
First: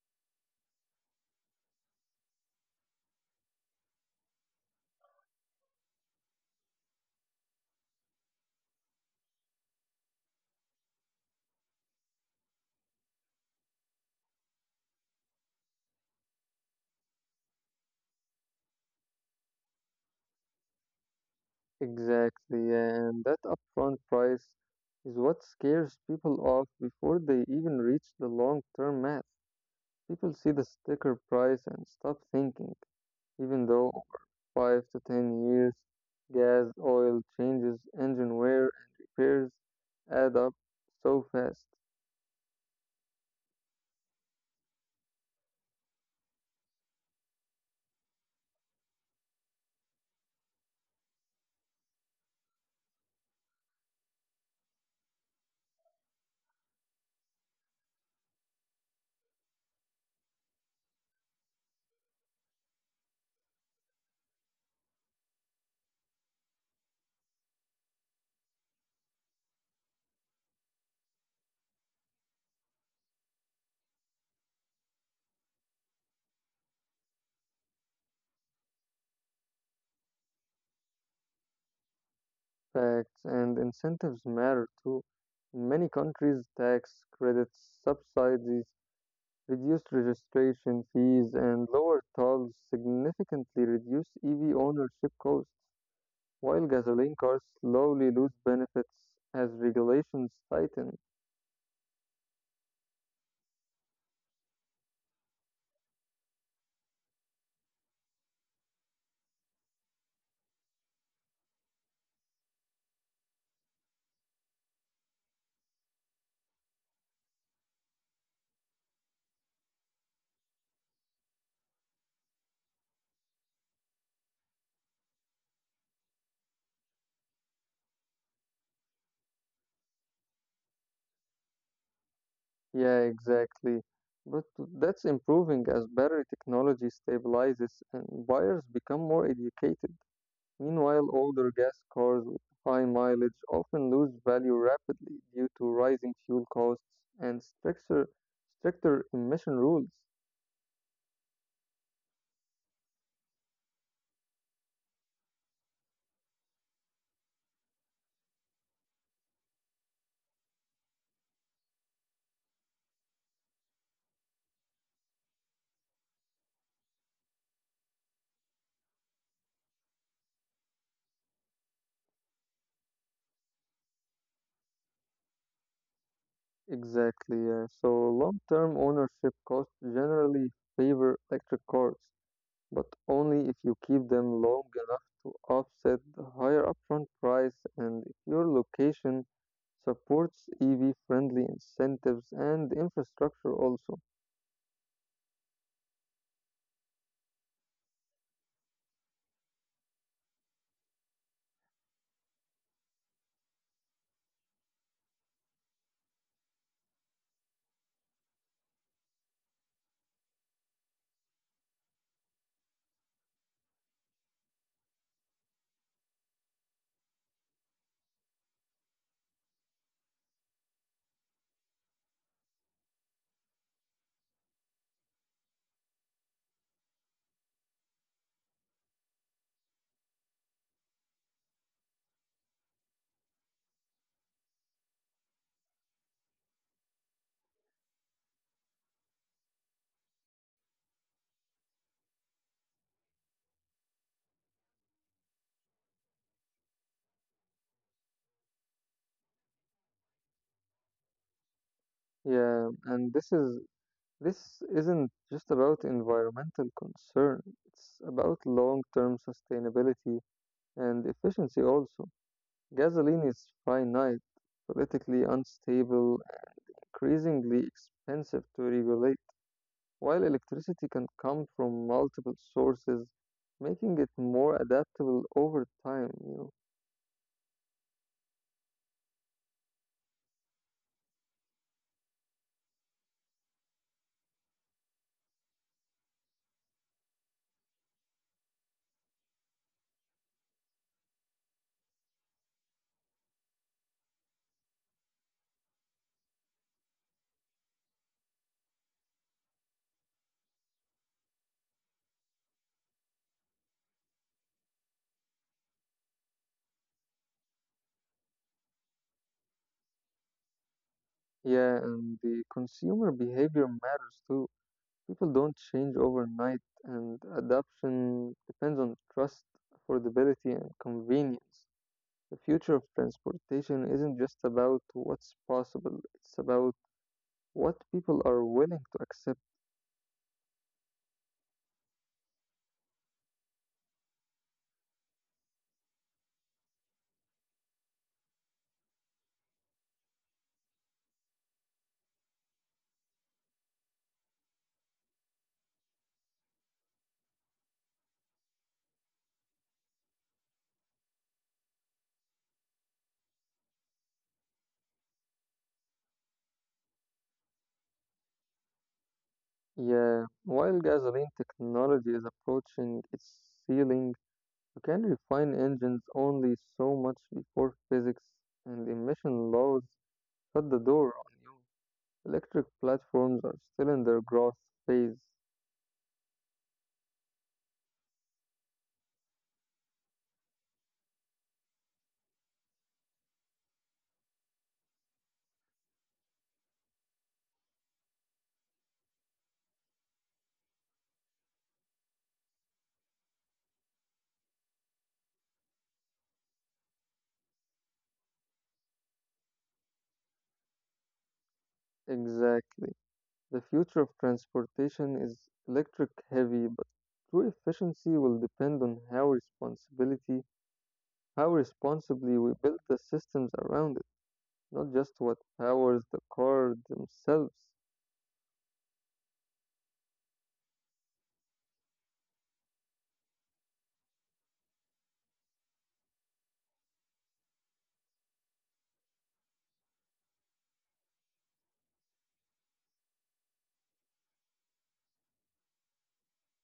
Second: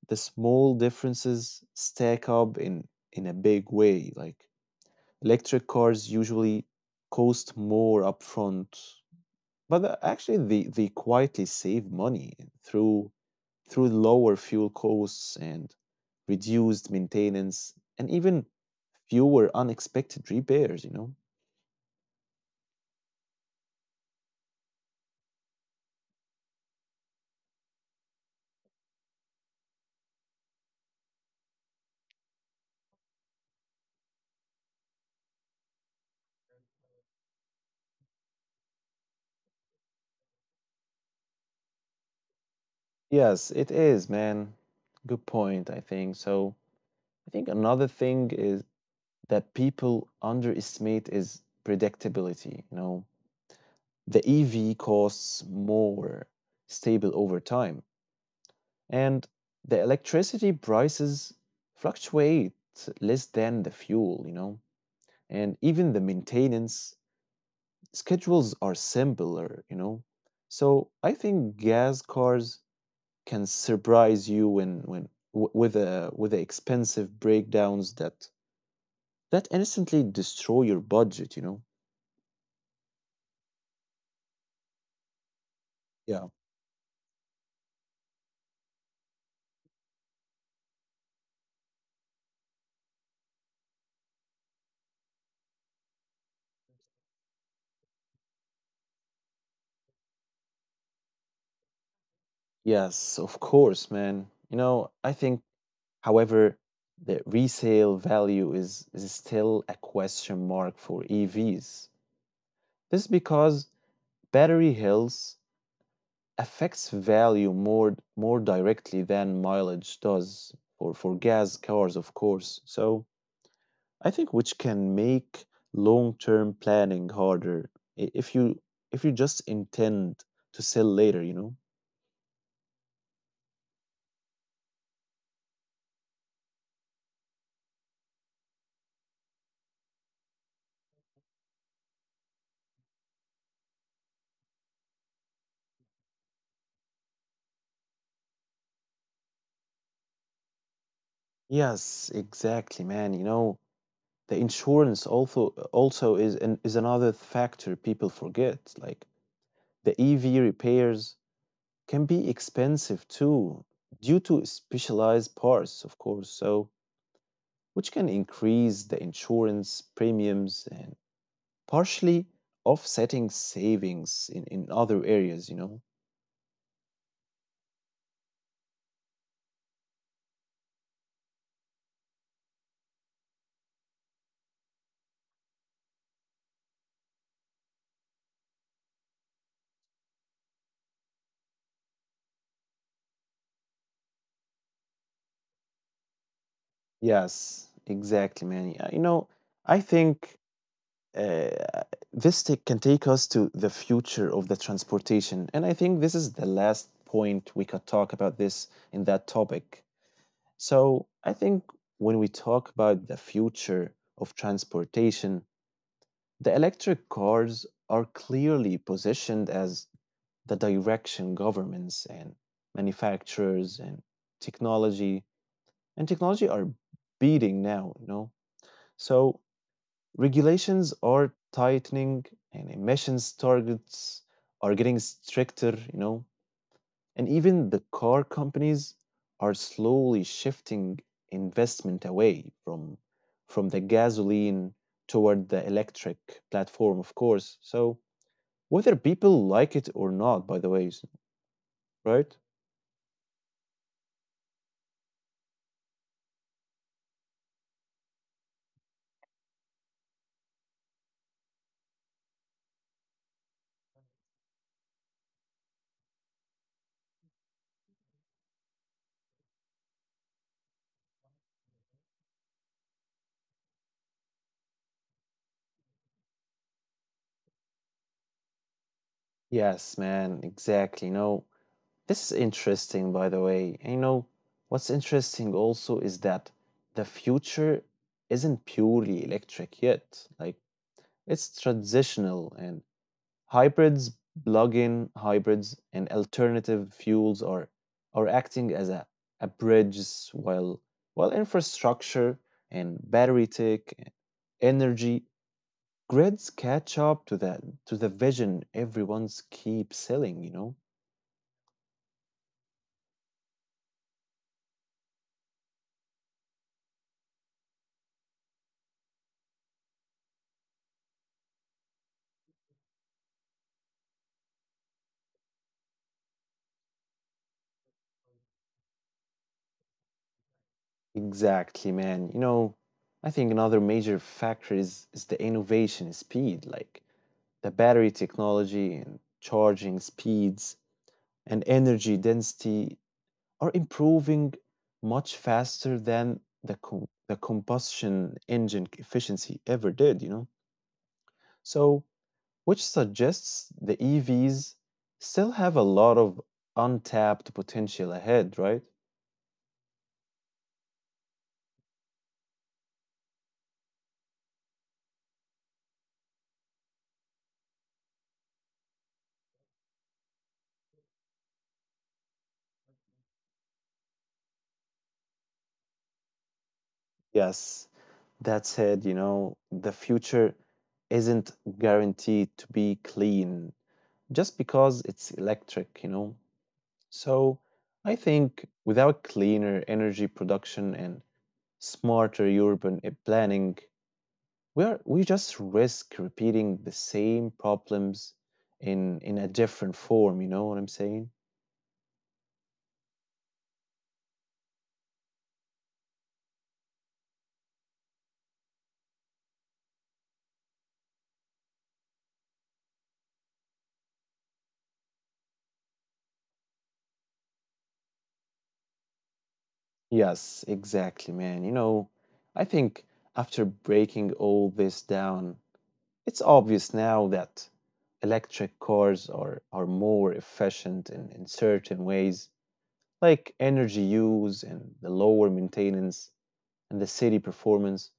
Speaker 1: the small differences stack up in a big way. Like electric cars usually cost more upfront, but actually, they quietly save money through through lower fuel costs and reduced maintenance and even fewer unexpected repairs, you know?
Speaker 2: Exactly, and that upfront price is what scares people off before they even reach the long term math. People see the sticker price and stop thinking. Even though over 5 to 10 years, gas, oil changes, engine wear, and repairs add up so fast.
Speaker 1: Yes, it is, man. Good point, I think. So, I think another thing is that people underestimate is predictability, you know? The EV costs more stable over time, and the electricity prices fluctuate less than the fuel, you know? And even the maintenance schedules are simpler, you know. So I think gas cars can surprise you when with the expensive breakdowns that instantly destroy your budget, you know.
Speaker 2: Facts and incentives matter too. In many
Speaker 1: Yeah.
Speaker 2: countries, tax credits, subsidies, reduced registration fees, and lower tolls significantly reduce EV ownership costs, while gasoline cars slowly lose benefits as regulations tighten.
Speaker 1: Yes, of course, man. You know, I think, however, the resale value is still a question mark for EVs. This is because battery health affects value more directly than mileage does for gas cars, of course. So I think which can make long-term planning harder, i- if you if you just intend to sell later, you know?
Speaker 2: Yeah, exactly. But that's improving as battery technology stabilizes and buyers become more educated. Meanwhile, older gas cars with high mileage often lose value rapidly due to rising fuel costs and stricter emission rules.
Speaker 1: Yes, exactly, man. You know, the insurance also is another factor people forget. Like the EV repairs can be expensive too, due to specialized parts, of course. So which can increase the insurance premiums and partially offsetting savings in other areas, you know?
Speaker 2: Exactly, yeah. So long-term ownership costs generally favor electric cars, but only if you keep them long enough to offset the higher upfront price and if your location supports EV friendly incentives and infrastructure also.
Speaker 1: Yes, exactly, man. Yeah. You know, I think uh, this can take us to the future of the transportation. And I think this is the last point we could talk about this in that topic. So I think when we talk about the future of transportation, the electric cars are clearly positioned as the direction governments and manufacturers technology and technology are beating now, you know. So regulations are tightening and emissions targets are getting stricter, you know, and even the car companies are slowly shifting investment away from the gasoline toward the electric platform, of course. So whether people like it or not, by the way, right?
Speaker 2: Yeah, and this isn't just about environmental concern. It's about long-term sustainability and efficiency also. Gasoline is finite, politically unstable, increasingly expensive to regulate, while electricity can come from multiple sources, making it more adaptable over time, you know.
Speaker 1: Yes, man, exactly. You know, this is interesting, by the way. And you know, what's interesting also is that the future isn't purely electric yet. Like, it's transitional, and hybrids, plug-in hybrids, and alternative fuels are acting as a bridge while while infrastructure and battery tech and energy grids catch up to the vision everyone's keep selling, you know?
Speaker 2: Yeah, and the consumer behavior matters too. People don't change overnight, and adoption depends on trust, affordability, and convenience. The future of transportation isn't just about what's possible, it's about what people are willing to accept.
Speaker 1: Exactly, man. You know, I think another major factor is the innovation speed, like the battery technology and charging speeds and energy density are improving much faster than the combustion engine efficiency ever did, you know? So, which suggests the EVs still have a lot of untapped potential ahead, right?
Speaker 2: Yeah, while gasoline technology is approaching its ceiling, you can refine engines only so much before physics and emission laws shut the door. Electric platforms are still in their growth phase.
Speaker 1: Yes, that said, you know, the future isn't guaranteed to be clean just because it's electric, you know. So I think without cleaner energy production and smarter urban planning, we just risk repeating the same problems in a different form, you know what I'm saying.
Speaker 2: Exactly. The future of transportation is electric heavy, but true efficiency will depend on how responsibly we build the systems around it, not just what powers the car themselves.
Speaker 1: Yes, exactly, man. You know, I think after breaking all this down, it's obvious now that electric cars are more efficient in certain ways, like energy use and the lower maintenance and the city performance.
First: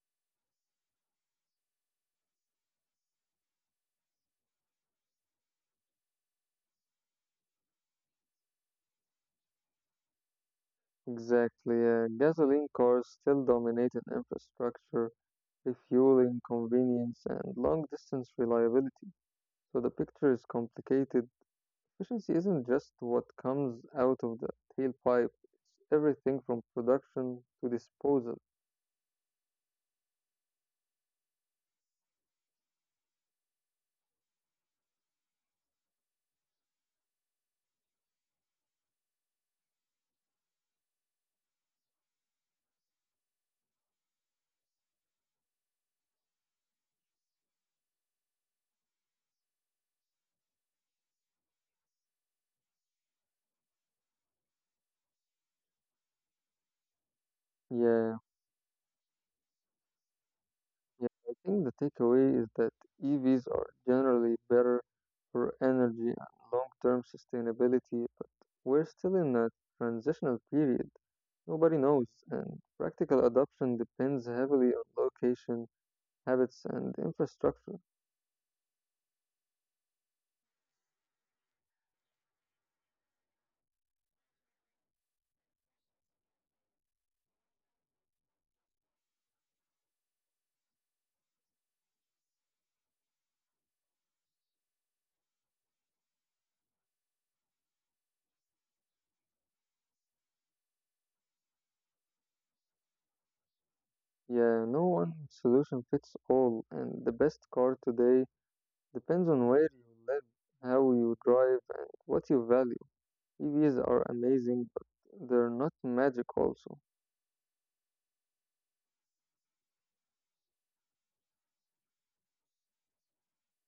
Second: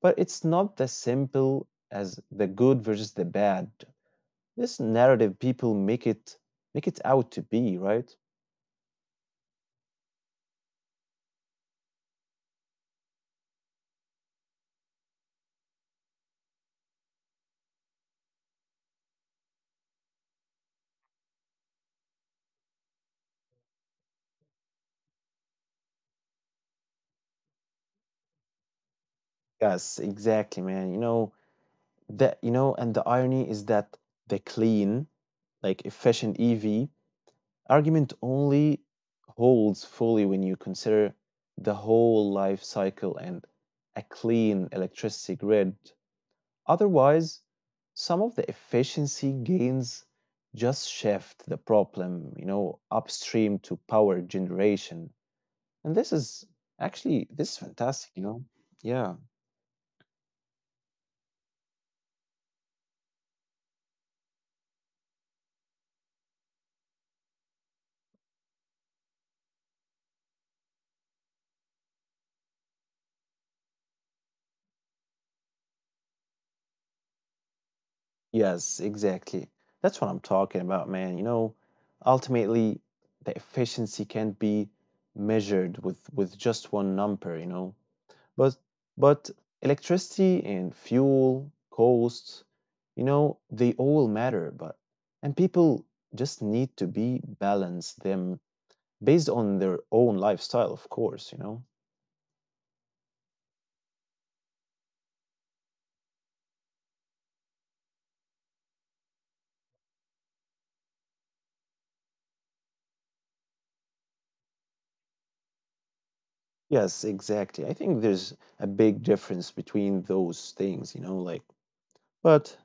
Speaker 1: But it's not as simple as the good versus the bad, this narrative people make it out to be, right?
Speaker 2: Exactly. Gasoline cars still dominate in infrastructure refueling convenience, and long distance reliability. So the picture is complicated. Efficiency isn't just what comes out of the tailpipe, it's everything from production to disposal.
Speaker 1: Yes, exactly, man. You know, and the irony is that the clean, like efficient EV argument only holds fully when you consider the whole life cycle and a clean electricity grid. Otherwise, some of the efficiency gains just shift the problem, you know, upstream to power generation. And this is actually this is
Speaker 2: Yeah,
Speaker 1: fantastic, you know. Yeah.
Speaker 2: yeah. I think the takeaway is that EVs are generally better for energy and long term sustainability, but we're still in a transitional period. Nobody knows, and practical adoption depends heavily on location, habits, and infrastructure.
Speaker 1: Yes, exactly. That's what I'm talking about, man. You know, ultimately, the efficiency can't be measured with just one number, you know. But but electricity and fuel costs, you know, they all matter, but and people just need to be balance them based on their own lifestyle, of course, you know.
Speaker 2: Yeah, no one solution fits all, and the best car today depends on where you live, how you drive, and what you value. EVs are amazing, but they're not magic also.
Speaker 1: Yes, exactly. I think there's a big difference between those things, you know, like, but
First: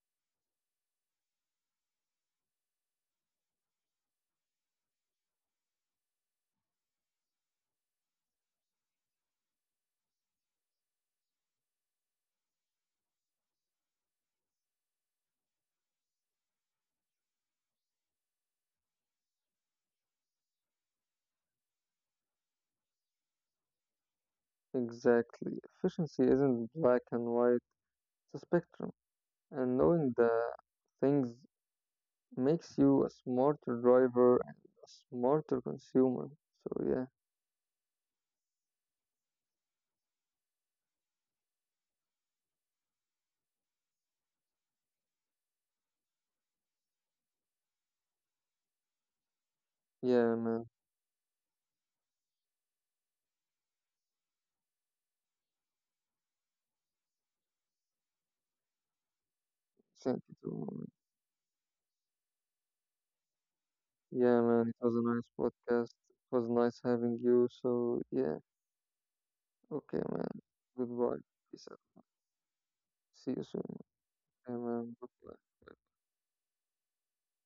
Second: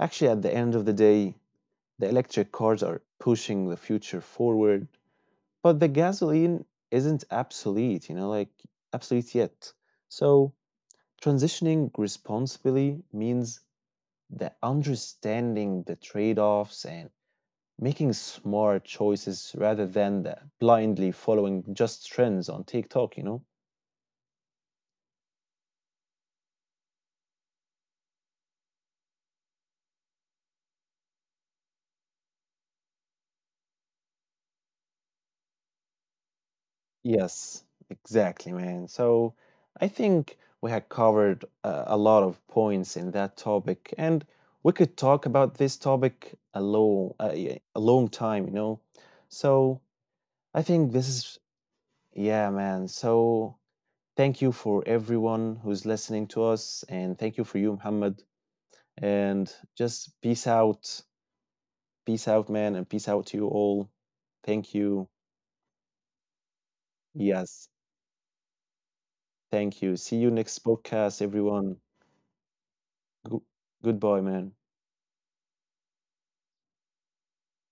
Speaker 1: actually, at the end of the day, the electric cars are pushing the future forward, but the gasoline isn't obsolete, you know, like, obsolete yet. So, transitioning responsibly means the understanding the trade-offs and making smart choices rather than the blindly following just trends on TikTok, you know?
Speaker 2: Exactly. Efficiency isn't black and white, it's a spectrum. And knowing the things makes you a smarter driver and a smarter consumer. So yeah,
Speaker 1: Yes, exactly, man. So I think we had covered a lot of points in that topic, and we could talk about this topic a long time, you know. So
Speaker 2: yeah,
Speaker 1: I
Speaker 2: man.
Speaker 1: think this is, yeah, man. So thank you for everyone who's listening to us. And thank you for you, Muhammad. And just
Speaker 2: Thank
Speaker 1: peace
Speaker 2: you
Speaker 1: out.
Speaker 2: so much.
Speaker 1: Peace out, man. And peace out to you all. Thank
Speaker 2: Yeah, man.
Speaker 1: you.
Speaker 2: It was a nice podcast. It was nice having
Speaker 1: Yes.
Speaker 2: you. So yeah.
Speaker 1: Thank you. See you
Speaker 2: Okay,
Speaker 1: next
Speaker 2: man.
Speaker 1: podcast,
Speaker 2: Goodbye.
Speaker 1: everyone.
Speaker 2: Peace out.
Speaker 1: Go-
Speaker 2: See you soon.
Speaker 1: goodbye, man.
Speaker 2: And, goodbye.